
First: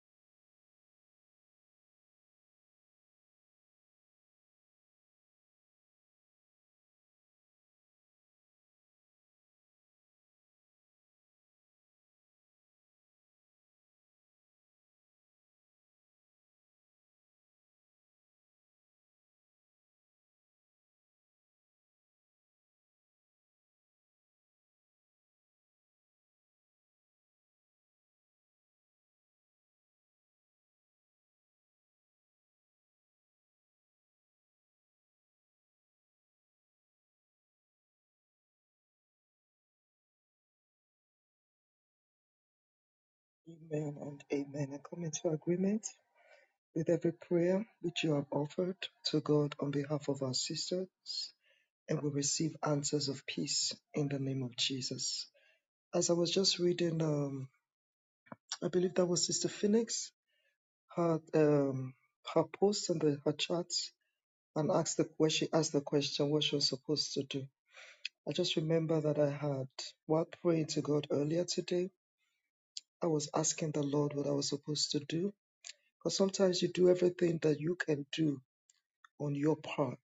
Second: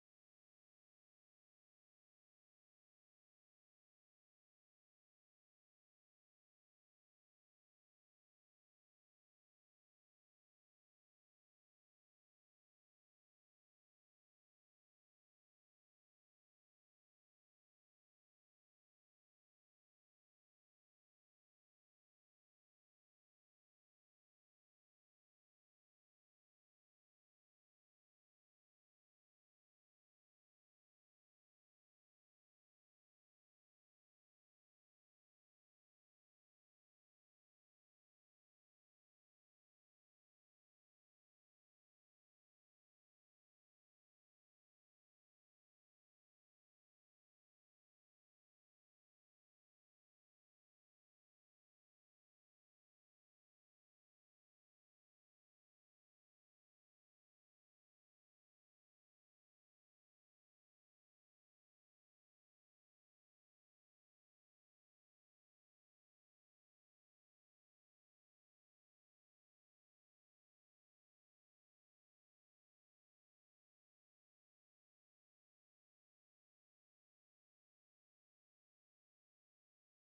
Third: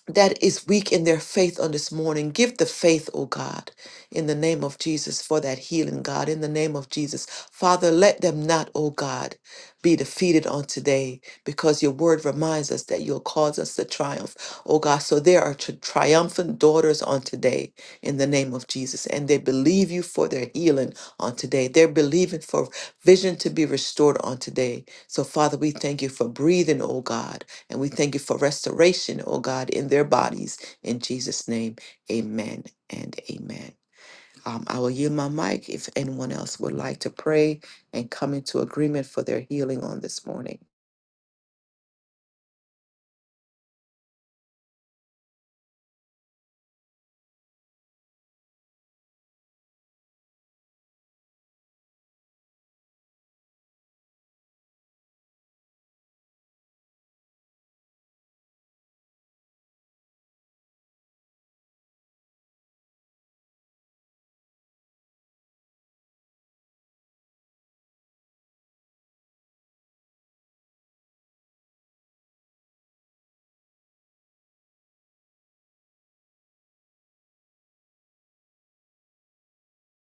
A: that is weak in their faith on this morning. Give the faith, oh God, in the name of Jesus for that healing, God, in the name of Jesus. Father, let them not, oh God, be defeated on today because your word reminds us that you'll cause us to triumph, oh God. So there are tri- triumphant daughters on today in the name of Jesus, and they believe you for their healing on today. They're believing for vision to be restored on today. So, Father, we thank you for breathing, oh God and we thank you for restoration, oh God, in their bodies. In Jesus' name, amen and amen. Um, I will yield my mic if anyone else would like to pray and come into agreement for their healing on this morning.
B: Amen and amen. I come into agreement with every prayer which you have offered to God on behalf of our sisters, and we receive answers of peace in the name of Jesus. As I was just reading, um, I believe that was Sister Phoenix her um, her post and the, her chats, and asked the question. Asked the question what she was supposed to do. I just remember that I had while praying to God earlier today, I was asking the Lord what I was supposed to do. Because sometimes you do everything that you can do on your part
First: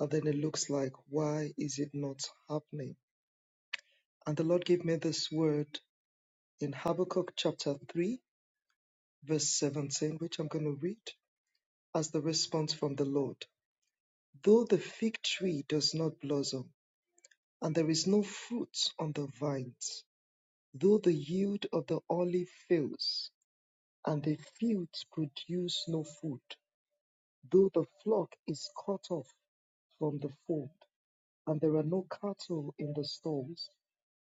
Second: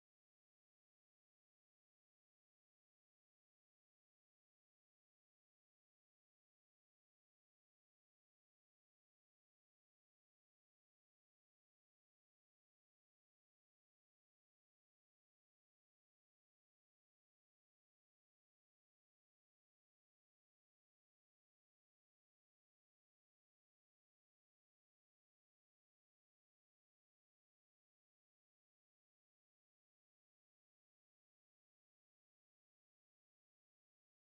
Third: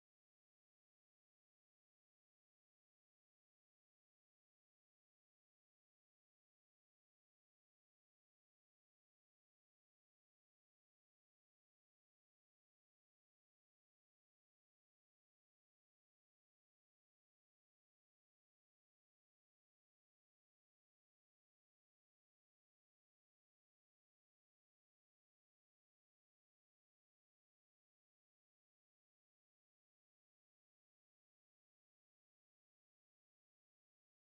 B: And then it looks like, why is it not happening? And the Lord gave me this word in Habakkuk chapter 3, verse 17, which I'm going to read as the response from the Lord. Though the fig tree does not blossom, and there is no fruit on the vines, though the yield of the olive fails, and the fields produce no food, though the flock is cut off from the fold, and there are no cattle in the stalls,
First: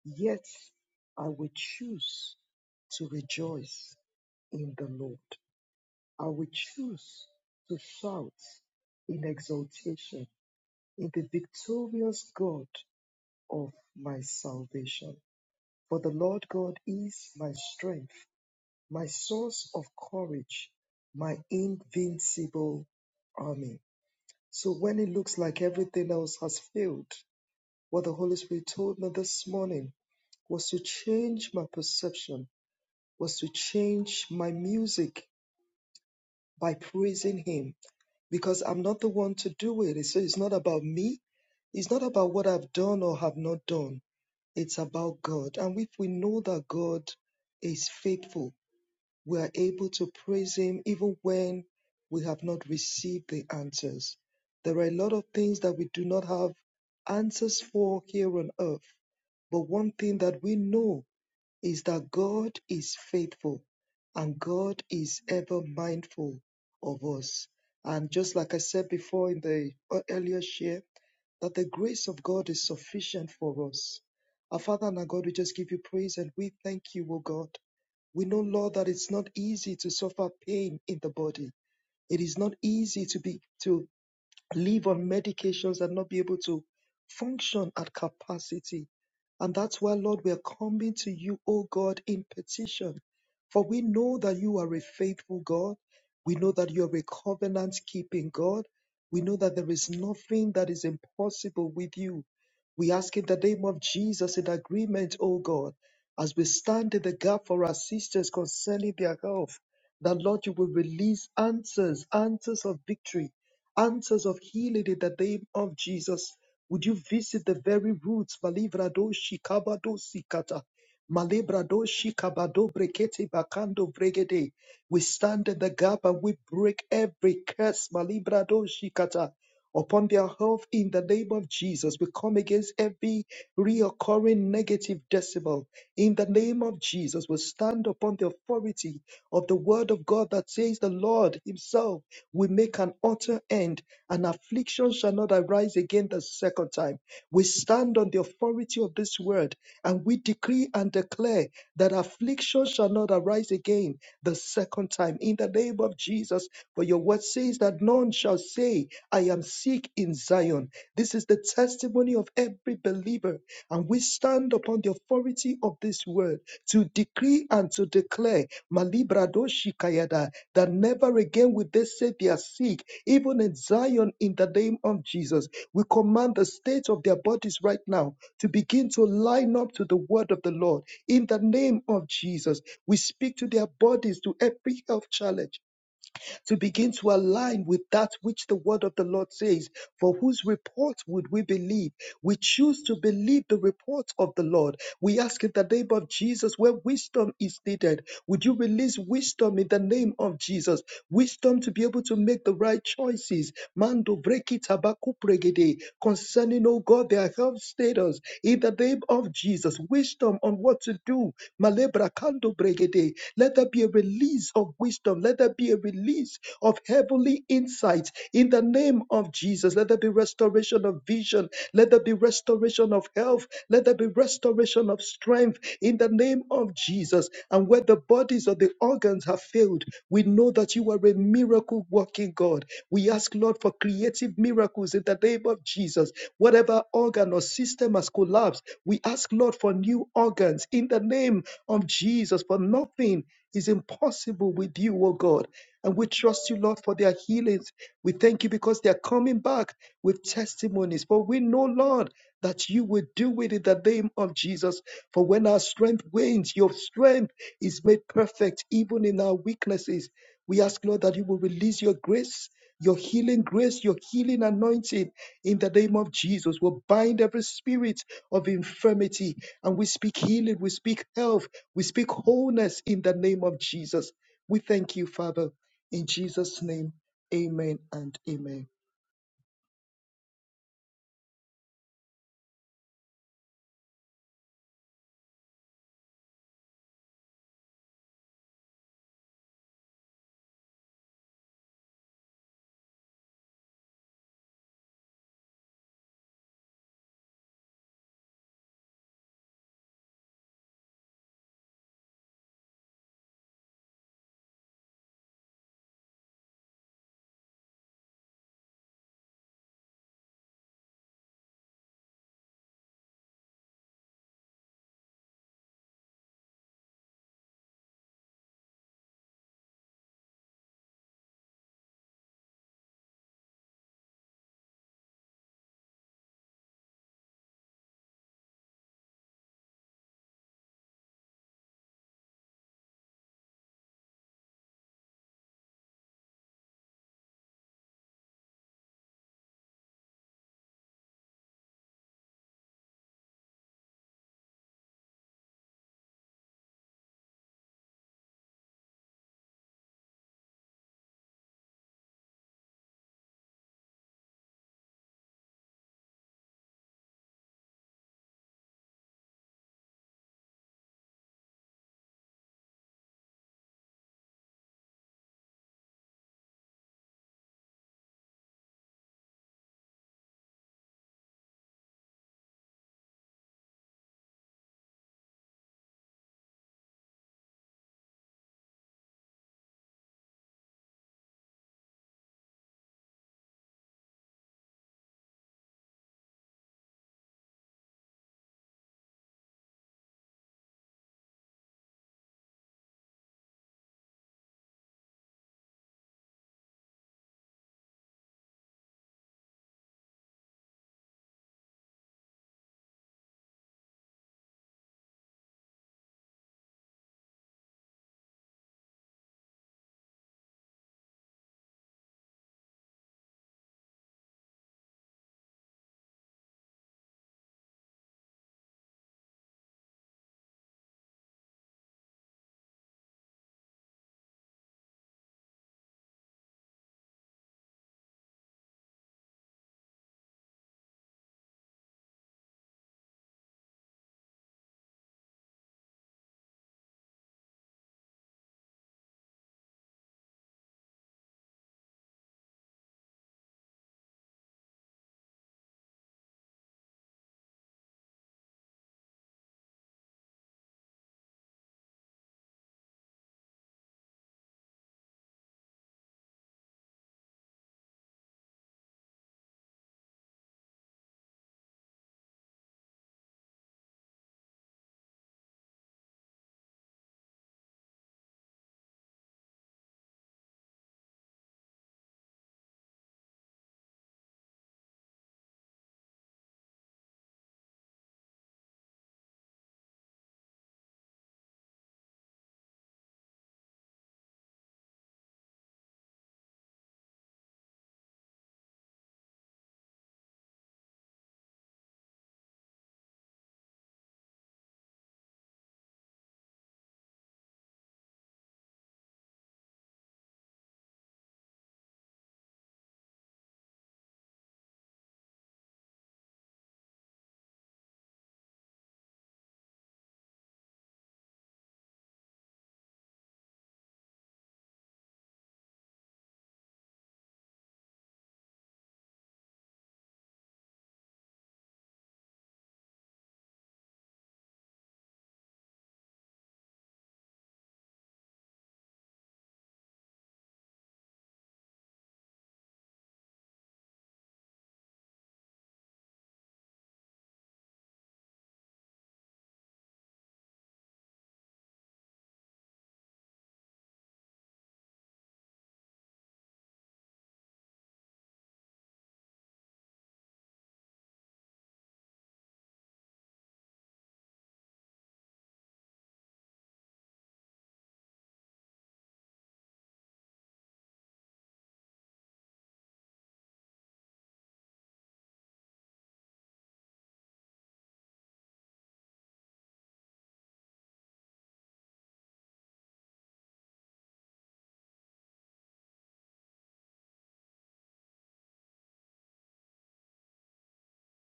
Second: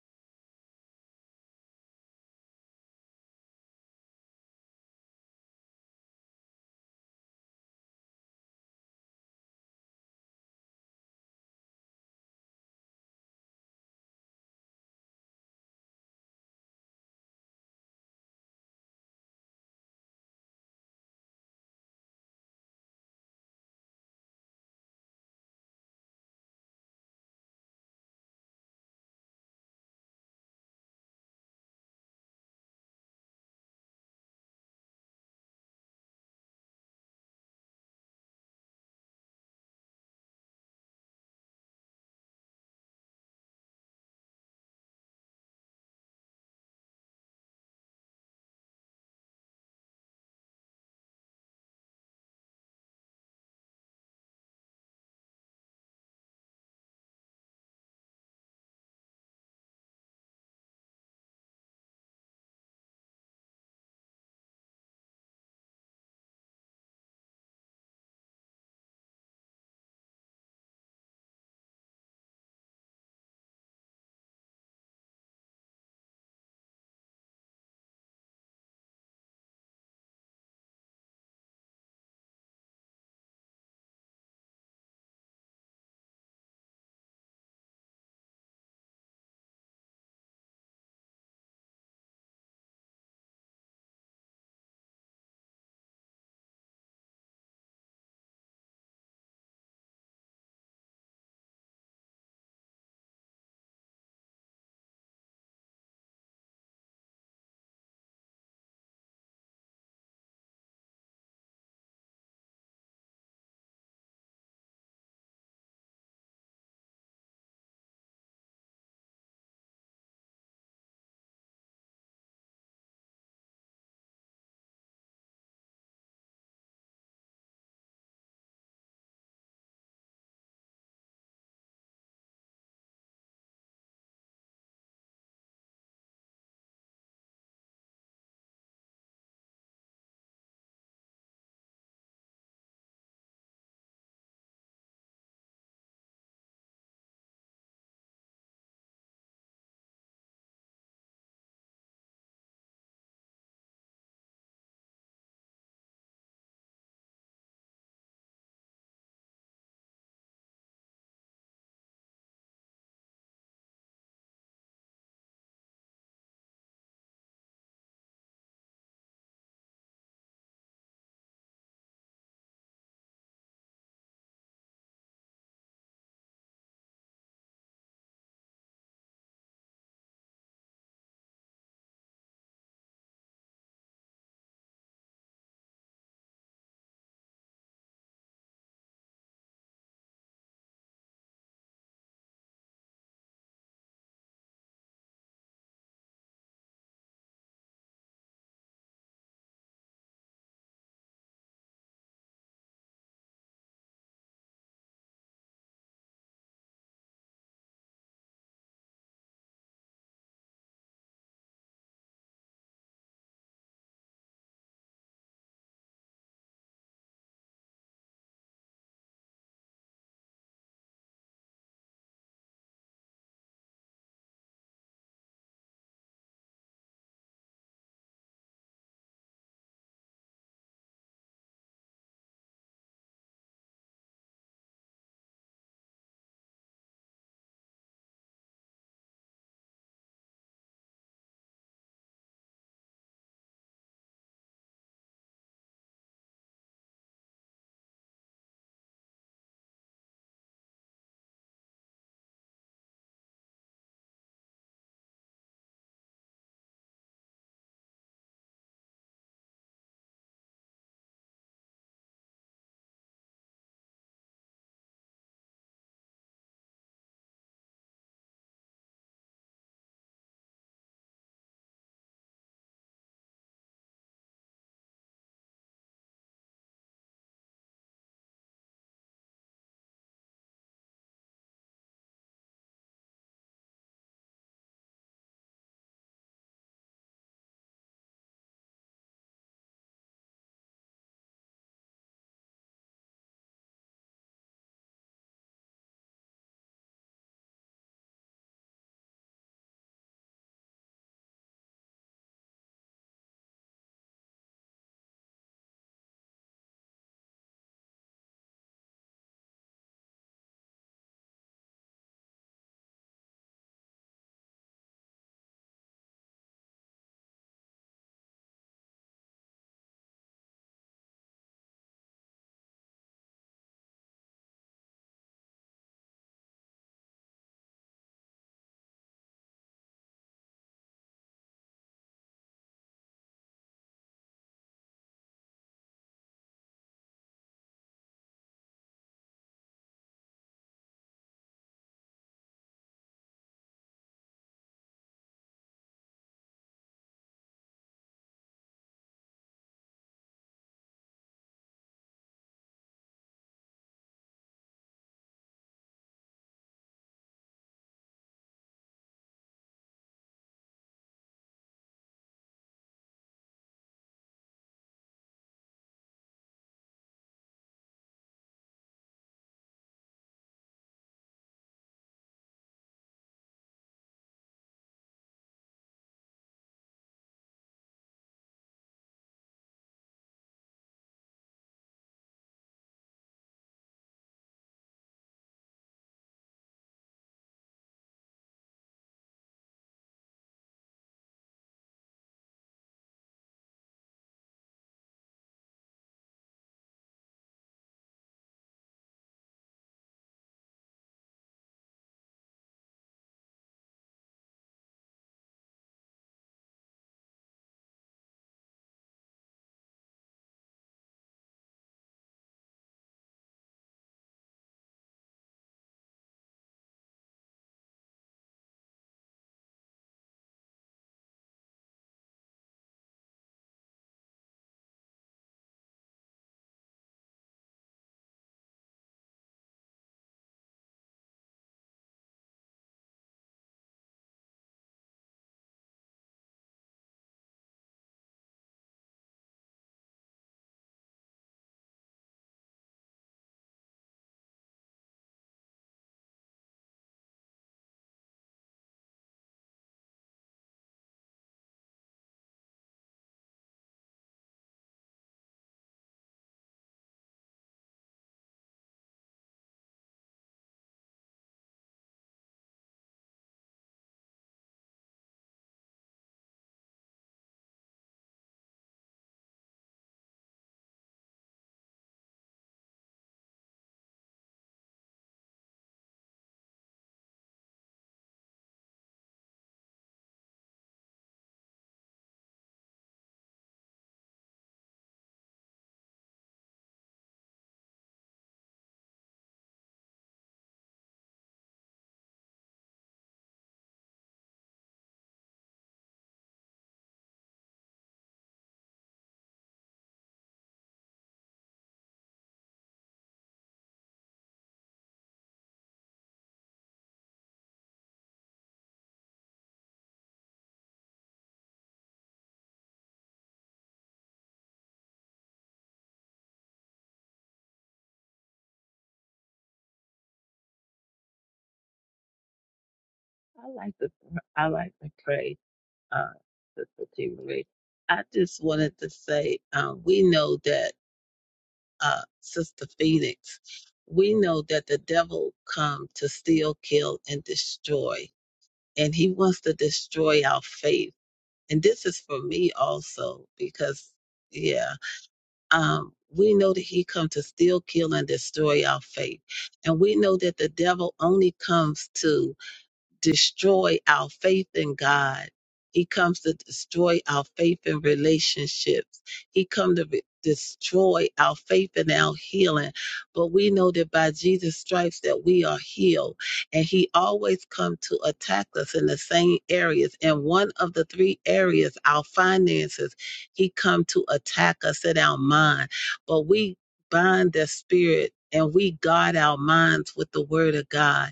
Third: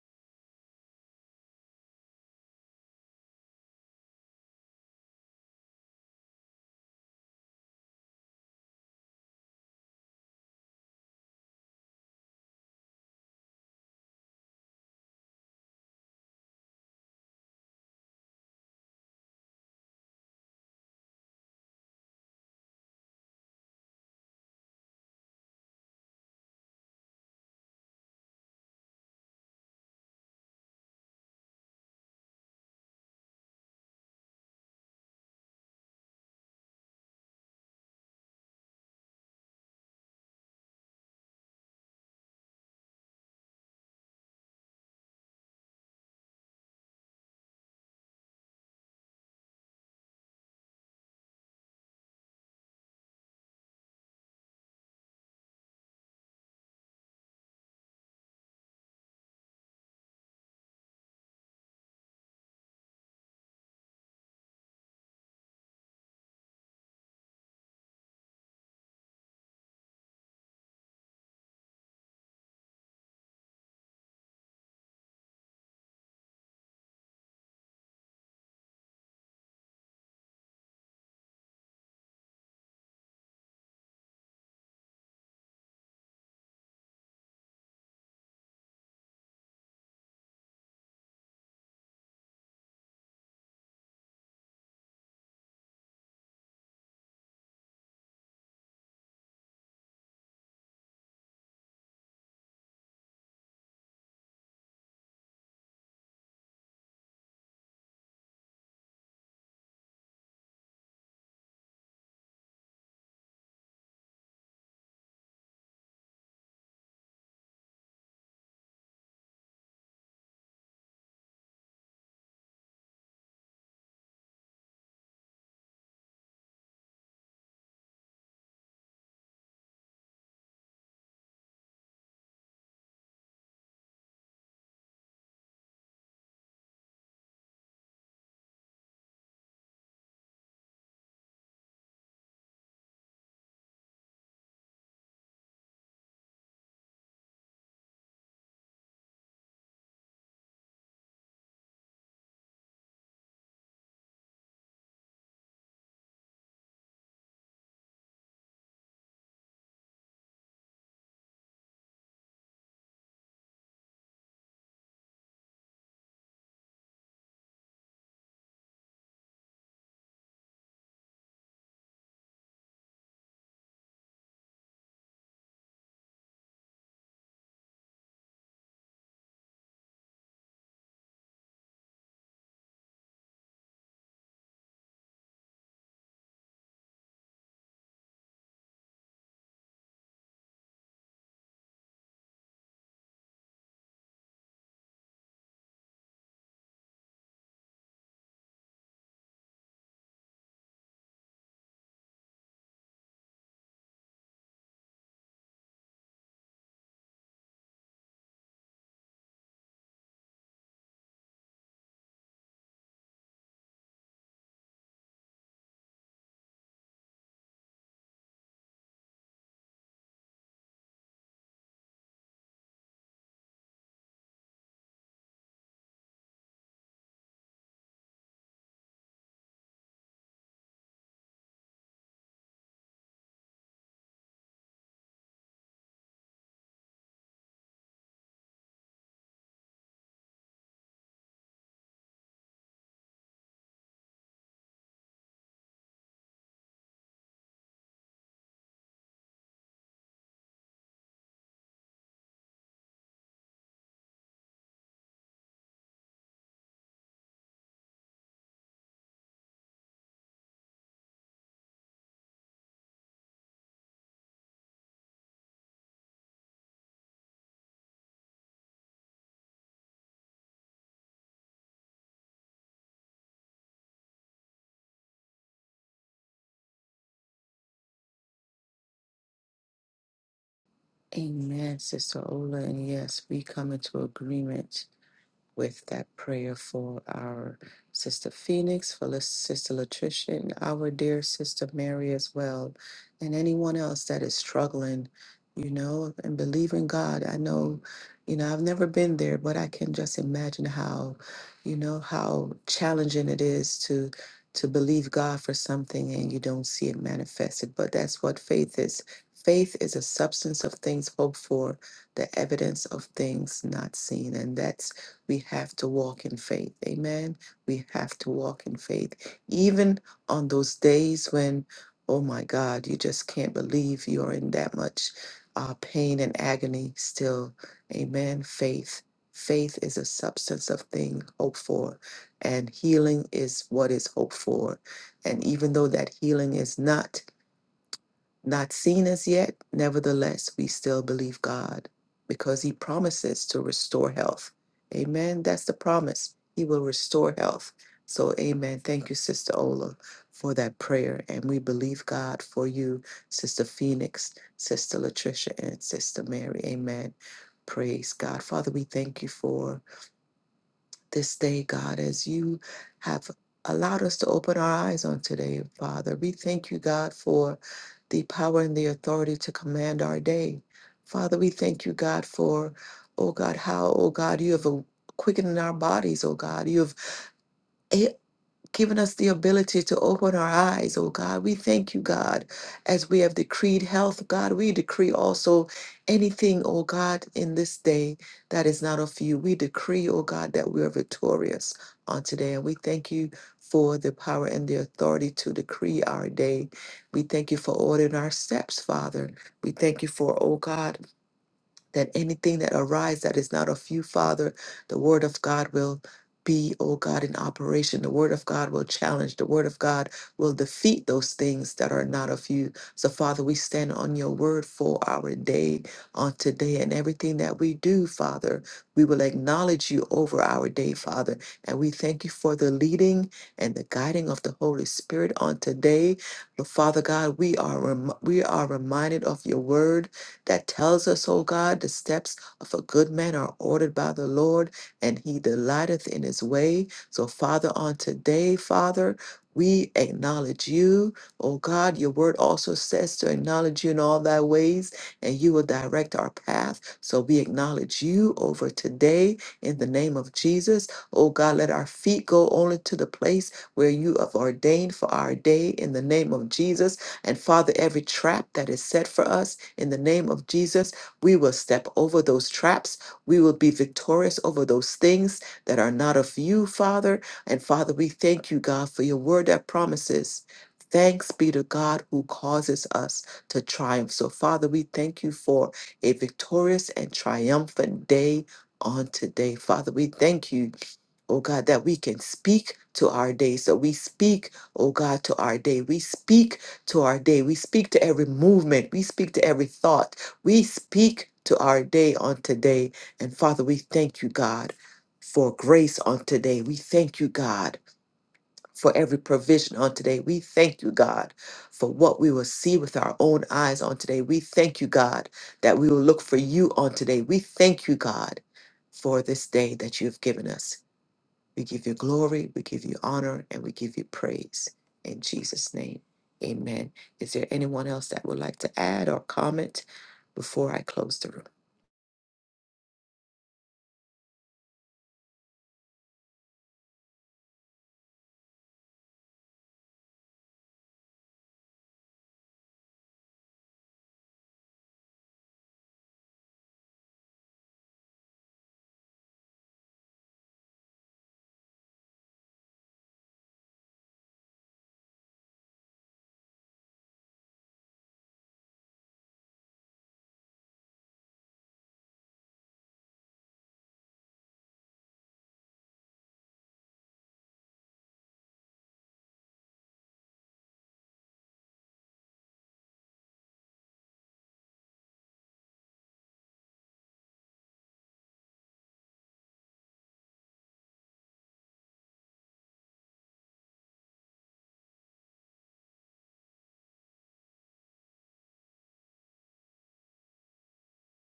B: Yet I will choose to rejoice in the Lord. I will choose to shout in exaltation in the victorious God of my salvation. For the Lord God is my strength, my source of courage, my invincible army. So when it looks like everything else has failed, what the Holy Spirit told me this morning was to change my perception was to change my music by praising him because I'm not the one to do it. So it's not about me. It's not about what I've done or have not done. It's about God. And if we know that God is faithful, we are able to praise him even when we have not received the answers. There are a lot of things that we do not have answers for here on earth. But one thing that we know is that God is faithful and God is ever mindful of us. And just like I said before in the uh, earlier share, that the grace of God is sufficient for us. Our Father and our God, we just give you praise and we thank you, O God. We know, Lord, that it's not easy to suffer pain in the body. It is not easy to be to live on medications and not be able to function at capacity. And that's why, Lord, we are coming to you, O God, in petition. For we know that you are a faithful God. We know that you are a covenant keeping God. We know that there is nothing that is impossible with you. We ask in the name of Jesus in agreement, O God, as we stand in the gap for our sisters concerning their health, that Lord, you will release answers, answers of victory Answers of healing in the name of Jesus. Would you visit the very roots? Malibrado shikabado sikata. Malibrado shikabado brekete bakando bregede. We stand in the gap and we break every curse. Malibrado shikata Upon their health in the name of Jesus, we come against every reoccurring negative decimal. In the name of Jesus, we stand upon the authority of the word of God that says the Lord himself will make an utter end and affliction shall not arise again the second time. We stand on the authority of this word and we decree and declare that affliction shall not arise again the second time in the name of Jesus. For your word says that none shall say, I am sick in Zion. This is the testimony of every believer. And we stand upon the authority of this word to decree and to declare, Malibrado Shikayada, that never again will they say they are sick, even in Zion, in the name of Jesus. We command the state of their bodies right now to begin to line up to the word of the Lord. In the name of Jesus, we speak to their bodies, to every health challenge to begin to align with that which the word of the Lord says. For whose report would we believe? We choose to believe the report of the Lord. We ask in the name of Jesus where wisdom is needed. Would you release wisdom in the name of Jesus? Wisdom to be able to make the right choices. Mando breki tabaku pregede. Concerning, oh God, their health status in the name of Jesus. Wisdom on what to do Malebra kando bregede. Let there be a release of wisdom. Let there be a release of heavenly insights in the name of Jesus. Let there be restoration of vision. Let there be restoration of health. Let there be restoration of strength in the name of Jesus. And where the bodies or the organs have failed, we know that you are a miracle working God. God. We ask, Lord, for creative miracles in the name of Jesus. Whatever organ or system has collapsed, we ask, Lord, for new organs in the name of Jesus. For nothing is impossible with you, O God. And we trust you, Lord, for their healings. We thank you because they are coming back with testimonies. For we know, Lord, that you will do it in the name of Jesus. For when our strength wanes, your strength is made perfect even in our weaknesses. We ask, Lord, that you will release your grace, your healing grace, your healing anointing in the name of Jesus. We'll bind every spirit of infirmity and we speak healing, we speak health, we speak wholeness in the name of Jesus. We thank you, Father. In Jesus' name, amen and amen.
A: Amen, Sister Ola. And yes, we come into agreement with that prayer for our sister Phoenix, for the sister Latricia, and our dear sister Mary as well, and anyone else that is struggling, you know, and believe in God. I know, you know, I've never been there, but I can just imagine how, you know, how challenging it is to to believe God for something and you don't see it manifested. But that's what faith is. Faith is a substance of things hoped for, the evidence of things not seen. And that's we have to walk in faith. Amen. We have to walk in faith. Even on those days when, oh my God, you just can't believe you're in that much uh, pain and agony still. Amen. Faith. Faith is a substance of thing hoped for, and healing is what is hoped for. And even though that healing is not not seen as yet, nevertheless, we still believe God because He promises to restore health. Amen. That's the promise. He will restore health. So, amen. Thank you, Sister Ola, for that prayer. And we believe God for you, Sister Phoenix, Sister Latricia, and Sister Mary. Amen. Praise God. Father, we thank you for this day, God, as you have allowed us to open our eyes on today, Father. We thank you, God, for the power and the authority to command our day. Father, we thank you, God, for, oh God, how, oh God, you have a quickening our bodies, oh God. You have given us the ability to open our eyes, oh God. We thank you, God, as we have decreed health, God. We decree also anything, oh God, in this day that is not of you. We decree, oh God, that we are victorious on today. And we thank you for the power and the authority to decree our day. We thank you for ordering our steps, Father. We thank you for, oh God that anything that arises that is not of you, Father, the word of God will be, oh God, in operation. The word of God will challenge. The word of God will defeat those things that are not of you. So, Father, we stand on your word for our day on today and everything that we do, Father. We will acknowledge you over our day, Father. And we thank you for the leading and the guiding of the Holy Spirit on today. But Father God, we are rem- we are reminded of your word that tells us, O God, the steps of a good man are ordered by the Lord, and he delighteth in his way. So, Father, on today, Father, we acknowledge you. O God, your word also says to acknowledge you in all thy ways, and you will direct our path. So we acknowledge you over today in the name of Jesus. O God, let our feet go only to the place where you have ordained for our day in the name of Jesus. And Father, every trap that is set for us in the name of Jesus, we will step over those traps. We will be victorious over those things that are not of you, Father. And Father, we thank you, God, for your word that promises. Thanks be to God who causes us to triumph. So, Father, we thank you for a victorious and triumphant day on today. Father, we thank you oh God, that we can speak to our day. So we speak, oh God, to our day. We speak to our day. We speak to every movement. We speak to every thought. We speak to our day on today. And Father, we thank you, God, for grace on today. We thank you, God, for every provision on today. We thank you, God, for what we will see with our own eyes on today. We thank you, God, that we will look for you on today. We thank you, God, for this day that you have given us. We give you glory, we give you honor, and we give you praise. In Jesus' name, amen. Is there anyone else that would like to add or comment before I close the room?
C: I like to I like to pray, uh, Sister T. Marie. I just wanted to say, uh, we know that, uh, Sister Phoenix, we know that the devil come to steal, kill, and destroy, and he wants to destroy our faith. And this is for me also because, yeah, um, we know that he come to steal, kill, and destroy our faith, and we know that the devil only comes to destroy our faith in God. He comes to destroy our faith in relationships. He comes to re- destroy our faith in our healing. But we know that by Jesus' stripes that we are healed. And he always comes to attack us in the same areas. And one of the three areas, our finances, he come to attack us in our mind. But we bind the spirit and we guard our minds with the word of God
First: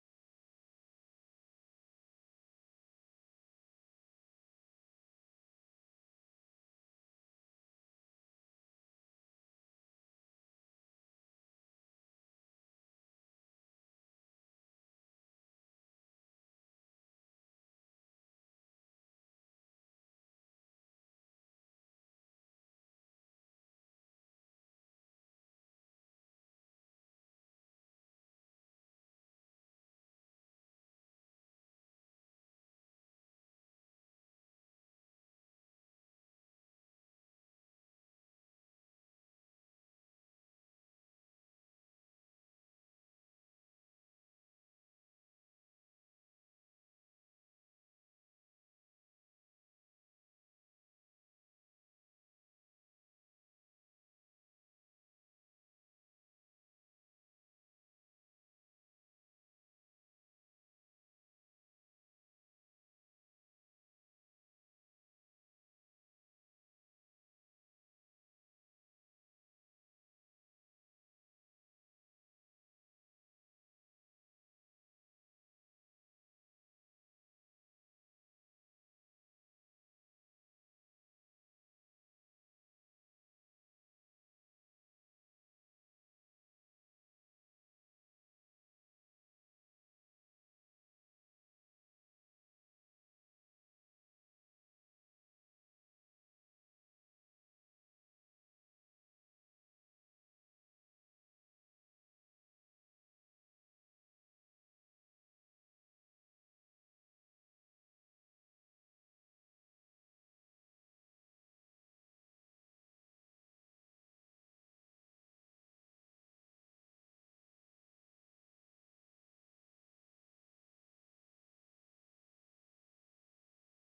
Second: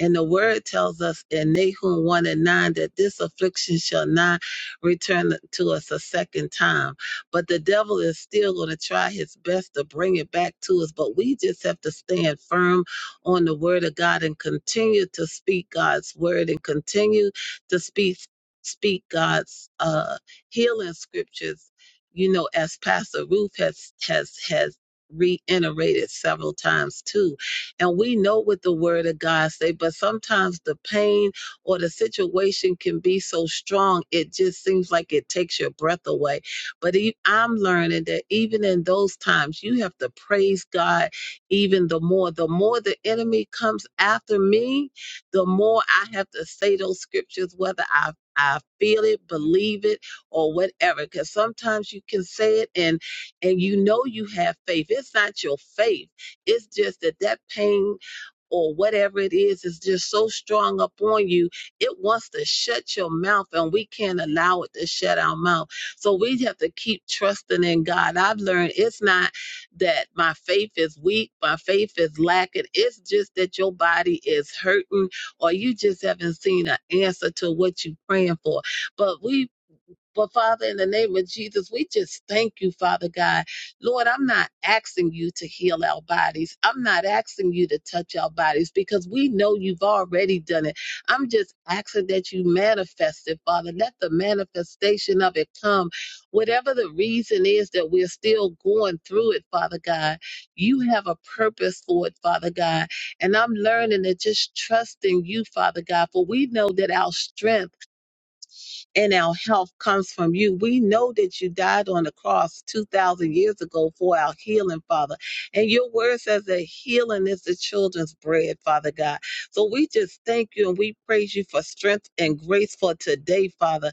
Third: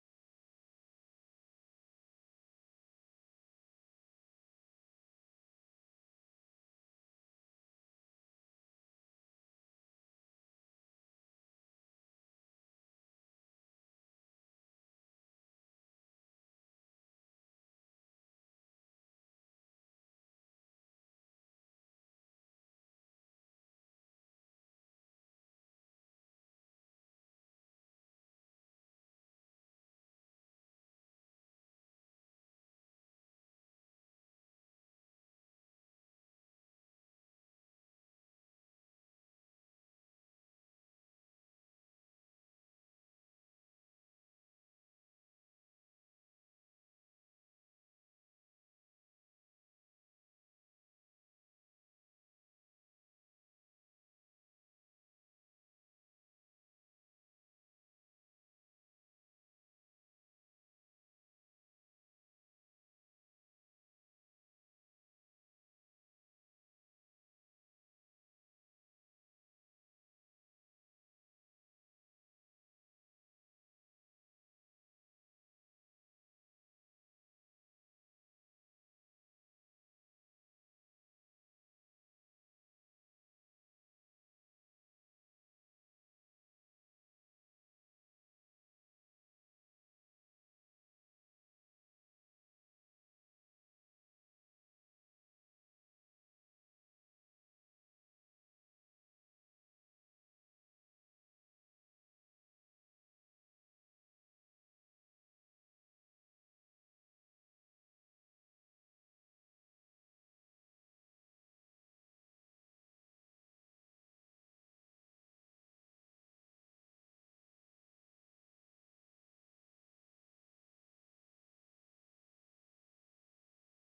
C: and the word tells us in Nahum 1 and 9 that this affliction shall not return to us a second time. But the devil is still going to try his best to bring it back to us. But we just have to stand firm on the word of God and continue to speak God's word and continue to speak speak God's uh healing scriptures, you know, as Pastor Ruth has has has reiterated several times too and we know what the word of God say, but sometimes the pain or the situation can be so strong, it just seems like it takes your breath away. But e- I'm learning that even in those times, you have to praise God even the more. The more the enemy comes after me, the more I have to say those scriptures, whether I I feel it, believe it, or whatever. Because sometimes you can say it and and you know you have faith. It's not your faith. It's just that that pain or whatever it is is just so strong upon you, it wants to shut your mouth, and we can't allow it to shut our mouth. So we have to keep trusting in God. I've learned it's not that my faith is weak, my faith is lacking. It's just that your body is hurting, or you just haven't seen an answer to what you're praying for. But we but Father, in the name of Jesus, we just thank you, Father God. Lord, I'm not asking you to heal our bodies. I'm not asking you to touch our bodies because we know you've already done it. I'm just asking that you manifest it, Father. Let the manifestation of it come. Whatever the reason is that we're still going through it, Father God, you have a purpose for it, Father God. And I'm learning to just trust in you, Father God, for we know that our strength and our health comes from you. We know that you died on the cross 2,000 years ago for our healing, Father. And your word says that healing is the children's bread, Father God. So we just thank you and we praise you for strength and grace for today, Father.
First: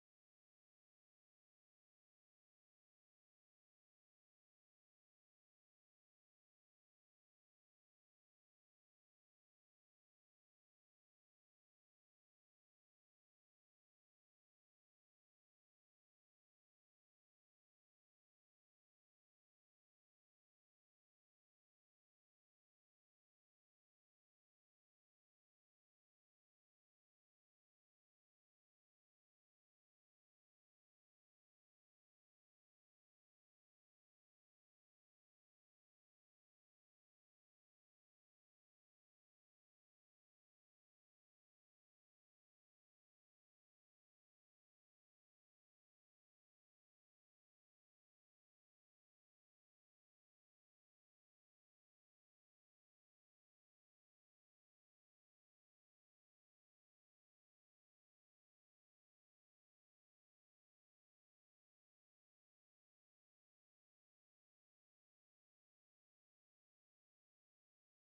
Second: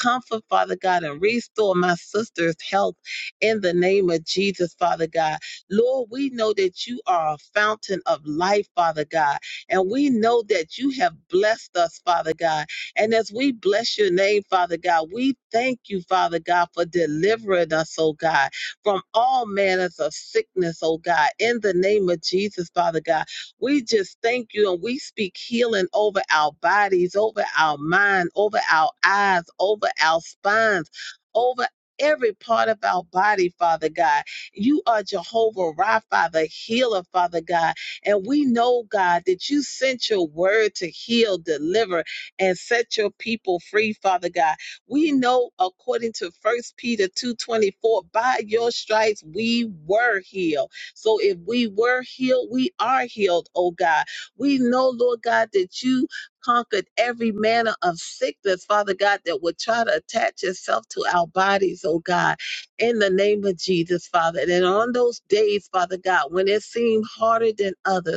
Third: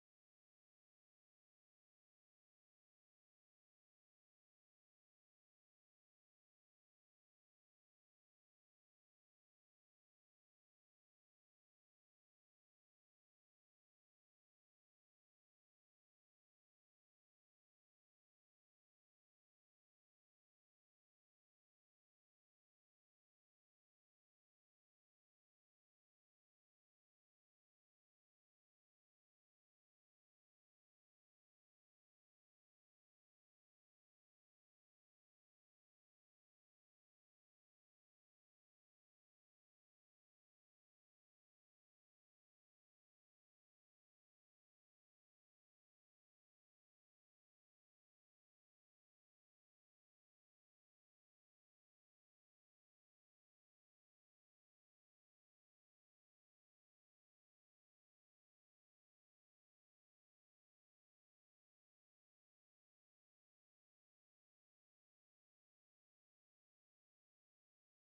C: Comfort, Father God, and restore my sister's health in the name of Jesus, Father God. Lord, we know that you are a fountain of life, Father God. And we know that you have blessed us, Father God. And as we bless your name, Father God, we thank you, Father God, for delivering us, oh God, from all manners of sickness, oh God. In the name of Jesus, Father God, we just thank you and we speak healing over our bodies, over our mind, over our eyes, over our spines, over Every part of our body, Father God. You are Jehovah Rapha, the healer, Father God. And we know, God, that you sent your word to heal, deliver, and set your people free, Father God. We know according to First Peter 2:24, by your stripes we were healed. So if we were healed, we are healed, oh God. We know, Lord God, that you conquered every manner of sickness, Father God, that would try to attach itself to our bodies, oh God, in the name of Jesus, Father. And on those days, Father God, when it seemed harder than others,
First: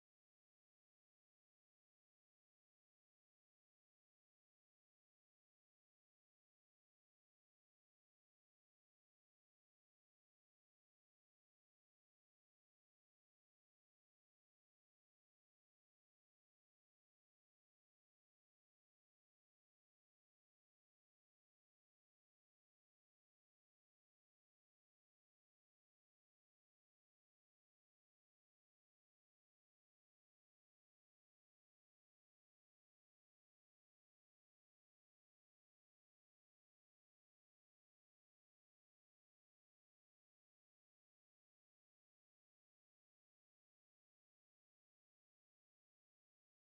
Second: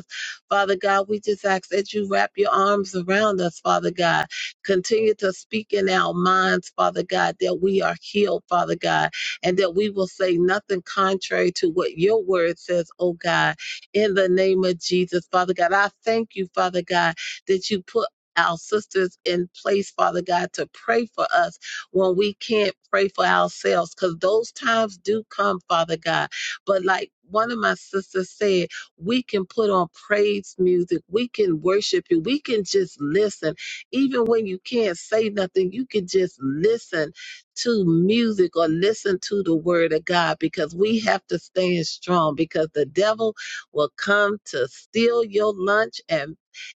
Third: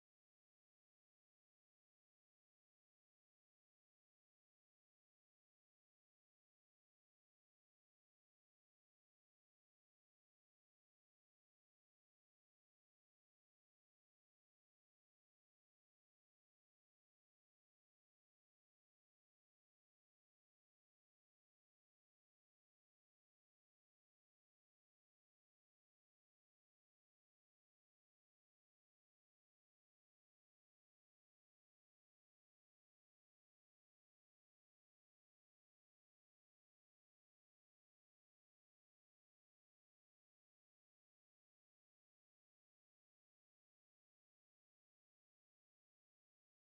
C: Father God, we just ask that you wrap your arms around us, Father God. Continue to speak in our minds, Father God, that we are healed, Father God, and that we will say nothing contrary to what your word says, oh God, in the name of Jesus, Father God. I thank you, Father God, that you put our sisters in place, Father God, to pray for us when we can't pray for ourselves, because those times do come, Father God. But like one of my sisters said, we can put on praise music. We can worship you. We can just listen. Even when you can't say nothing, you can just listen to music or listen to the word of God because we have to stand strong because the devil will come to steal your lunch and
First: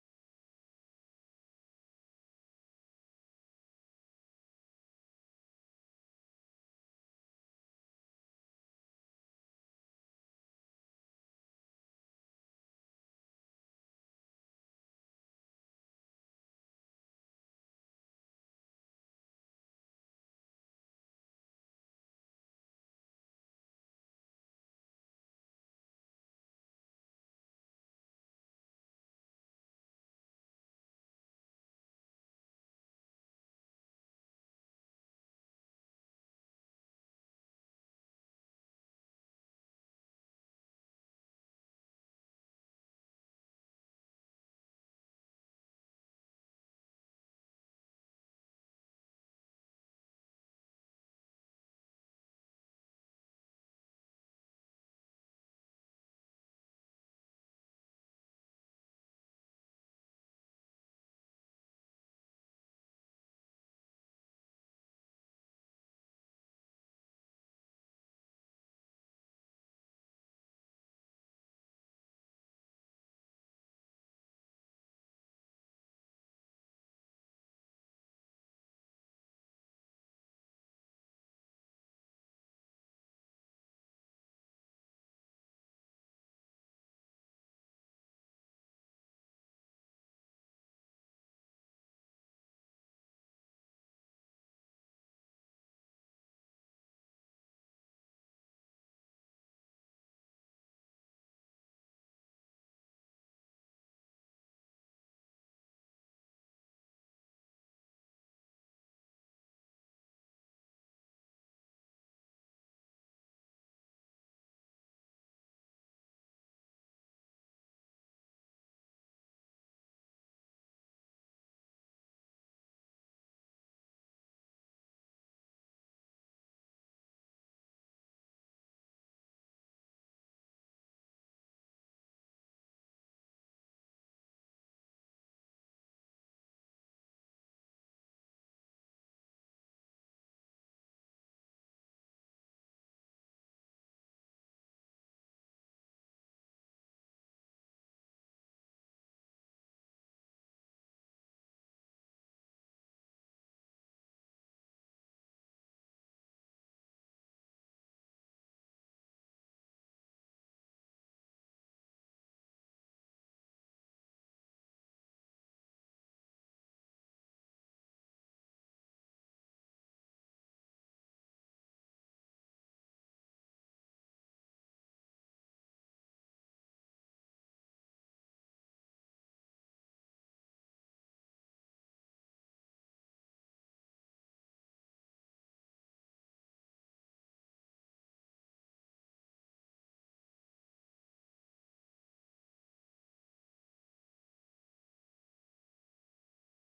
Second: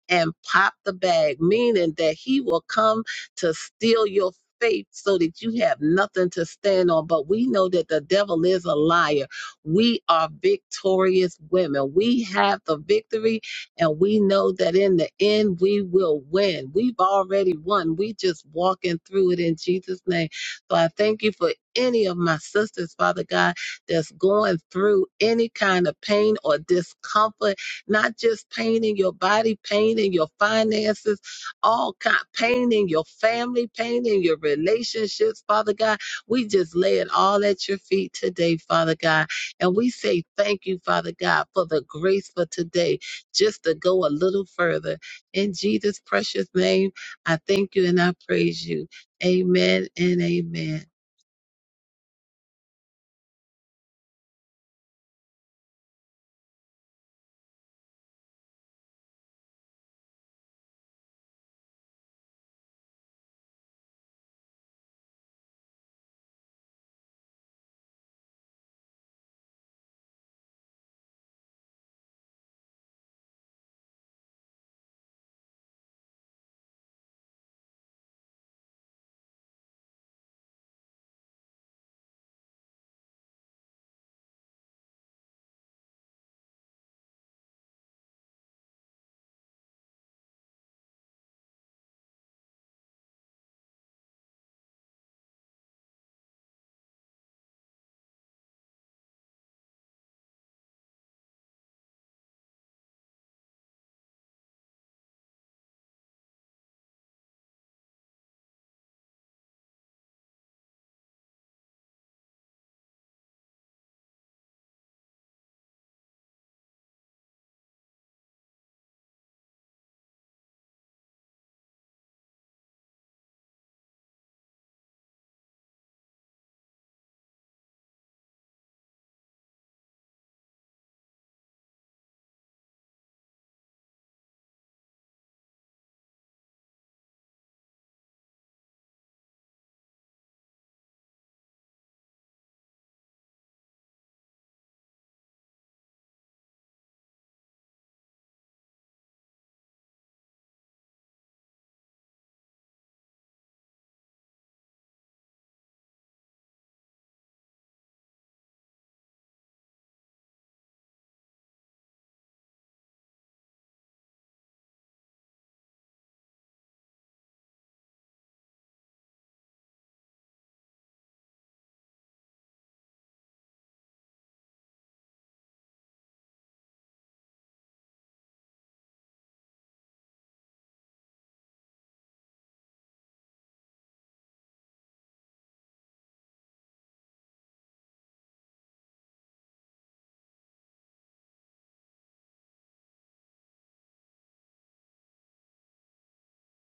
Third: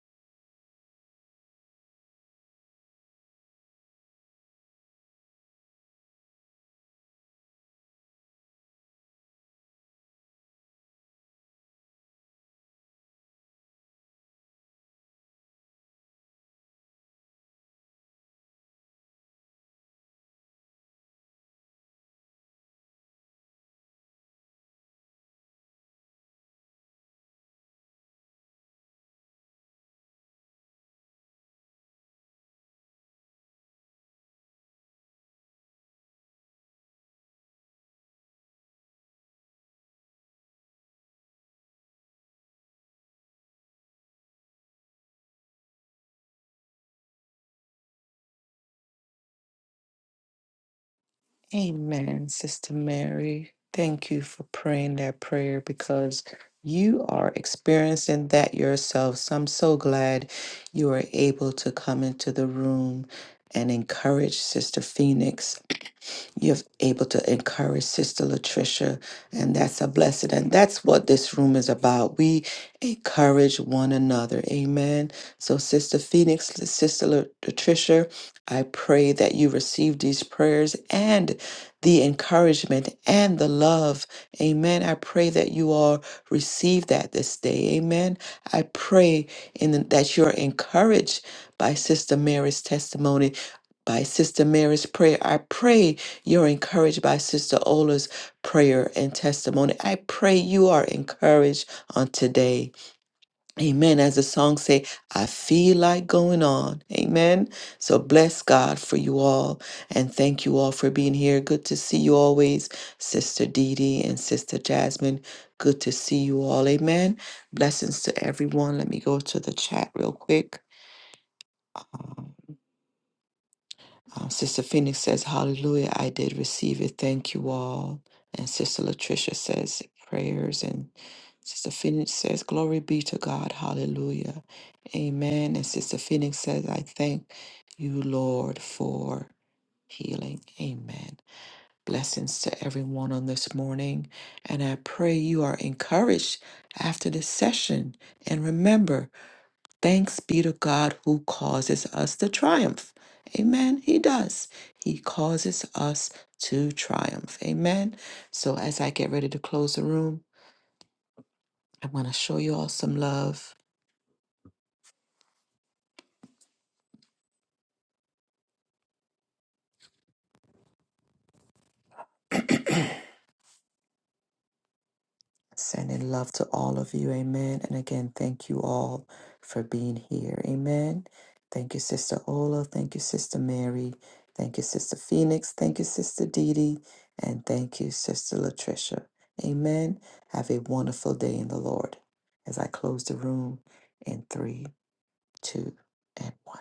C: and pop the bag, meaning that he will come to steal your faith so that you have nothing to stand on. But we know that the devil is a liar. We are victorious women. We have the victory, and we know that in the end, we will win. We've already won. We just walking through it in Jesus' name. So I thank you for any of my sisters, Father God, that's going through any kind of pain or discomfort, not just pain in your body, pain in your finances, all kind pain in your family, pain in your relationships, Father God. We just lay it all at your feet today, Father God. And we say thank you, Father God, for the grace for today, just to go a little further. In Jesus' precious name, I thank you and I praise you. Amen and amen.
A: Amen, Sister Mary. Thank you for praying that prayer because you are experiencing that yourself. So I'm so glad you were able to come into the room and encourage Sister Phoenix. You're able to encourage Sister Latricia, and that's a blessing. And that's what this room is about. We encourage one another. Amen. So, Sister Phoenix, Sister La- Latricia, I pray that you receive these prayers and the encouragement and the love. Amen. I pray that you all receive that this day. Amen. I pray in the, that you're encouraged by Sister Mary's testimony by Sister Mary's prayer. I pray you're encouraged by Sister Ola's prayer and testimony. I pray you are encouraged on today. Amen. As the song say, I feel like going on. Amen. So bless God for you all and thank you all for being here. Good to see you always, Sister Dee Dee and Sister Jasmine. Good to see you all. Amen. Blessings to everyone. Let me go to the chat real quick. Um, Um, Sister Phoenix says, Hallelujah, I did receive it. Thank you all. And Sister Latricia says, Prayers. And Sister Phoenix says, Glory be to God. Hallelujah. Amen. And Sister Phoenix says, I thank you, Lord, for healing. Amen. Blessings to everyone on this morning. And I pray you are encouraged after this session. And remember, Thanks be to God who causes us to triumph. Amen. He does. He causes us to triumph. Amen. So, as I get ready to close the room, I want to show you all some love. Sending love to all of you. Amen. And again, thank you all for being here. Amen. Thank you, Sister Ola. Thank you, Sister Mary. Thank you, Sister Phoenix. Thank you, Sister Dee Dee. And thank you, Sister Latricia. Amen. Have a wonderful day in the Lord as I close the room in three, two, and one.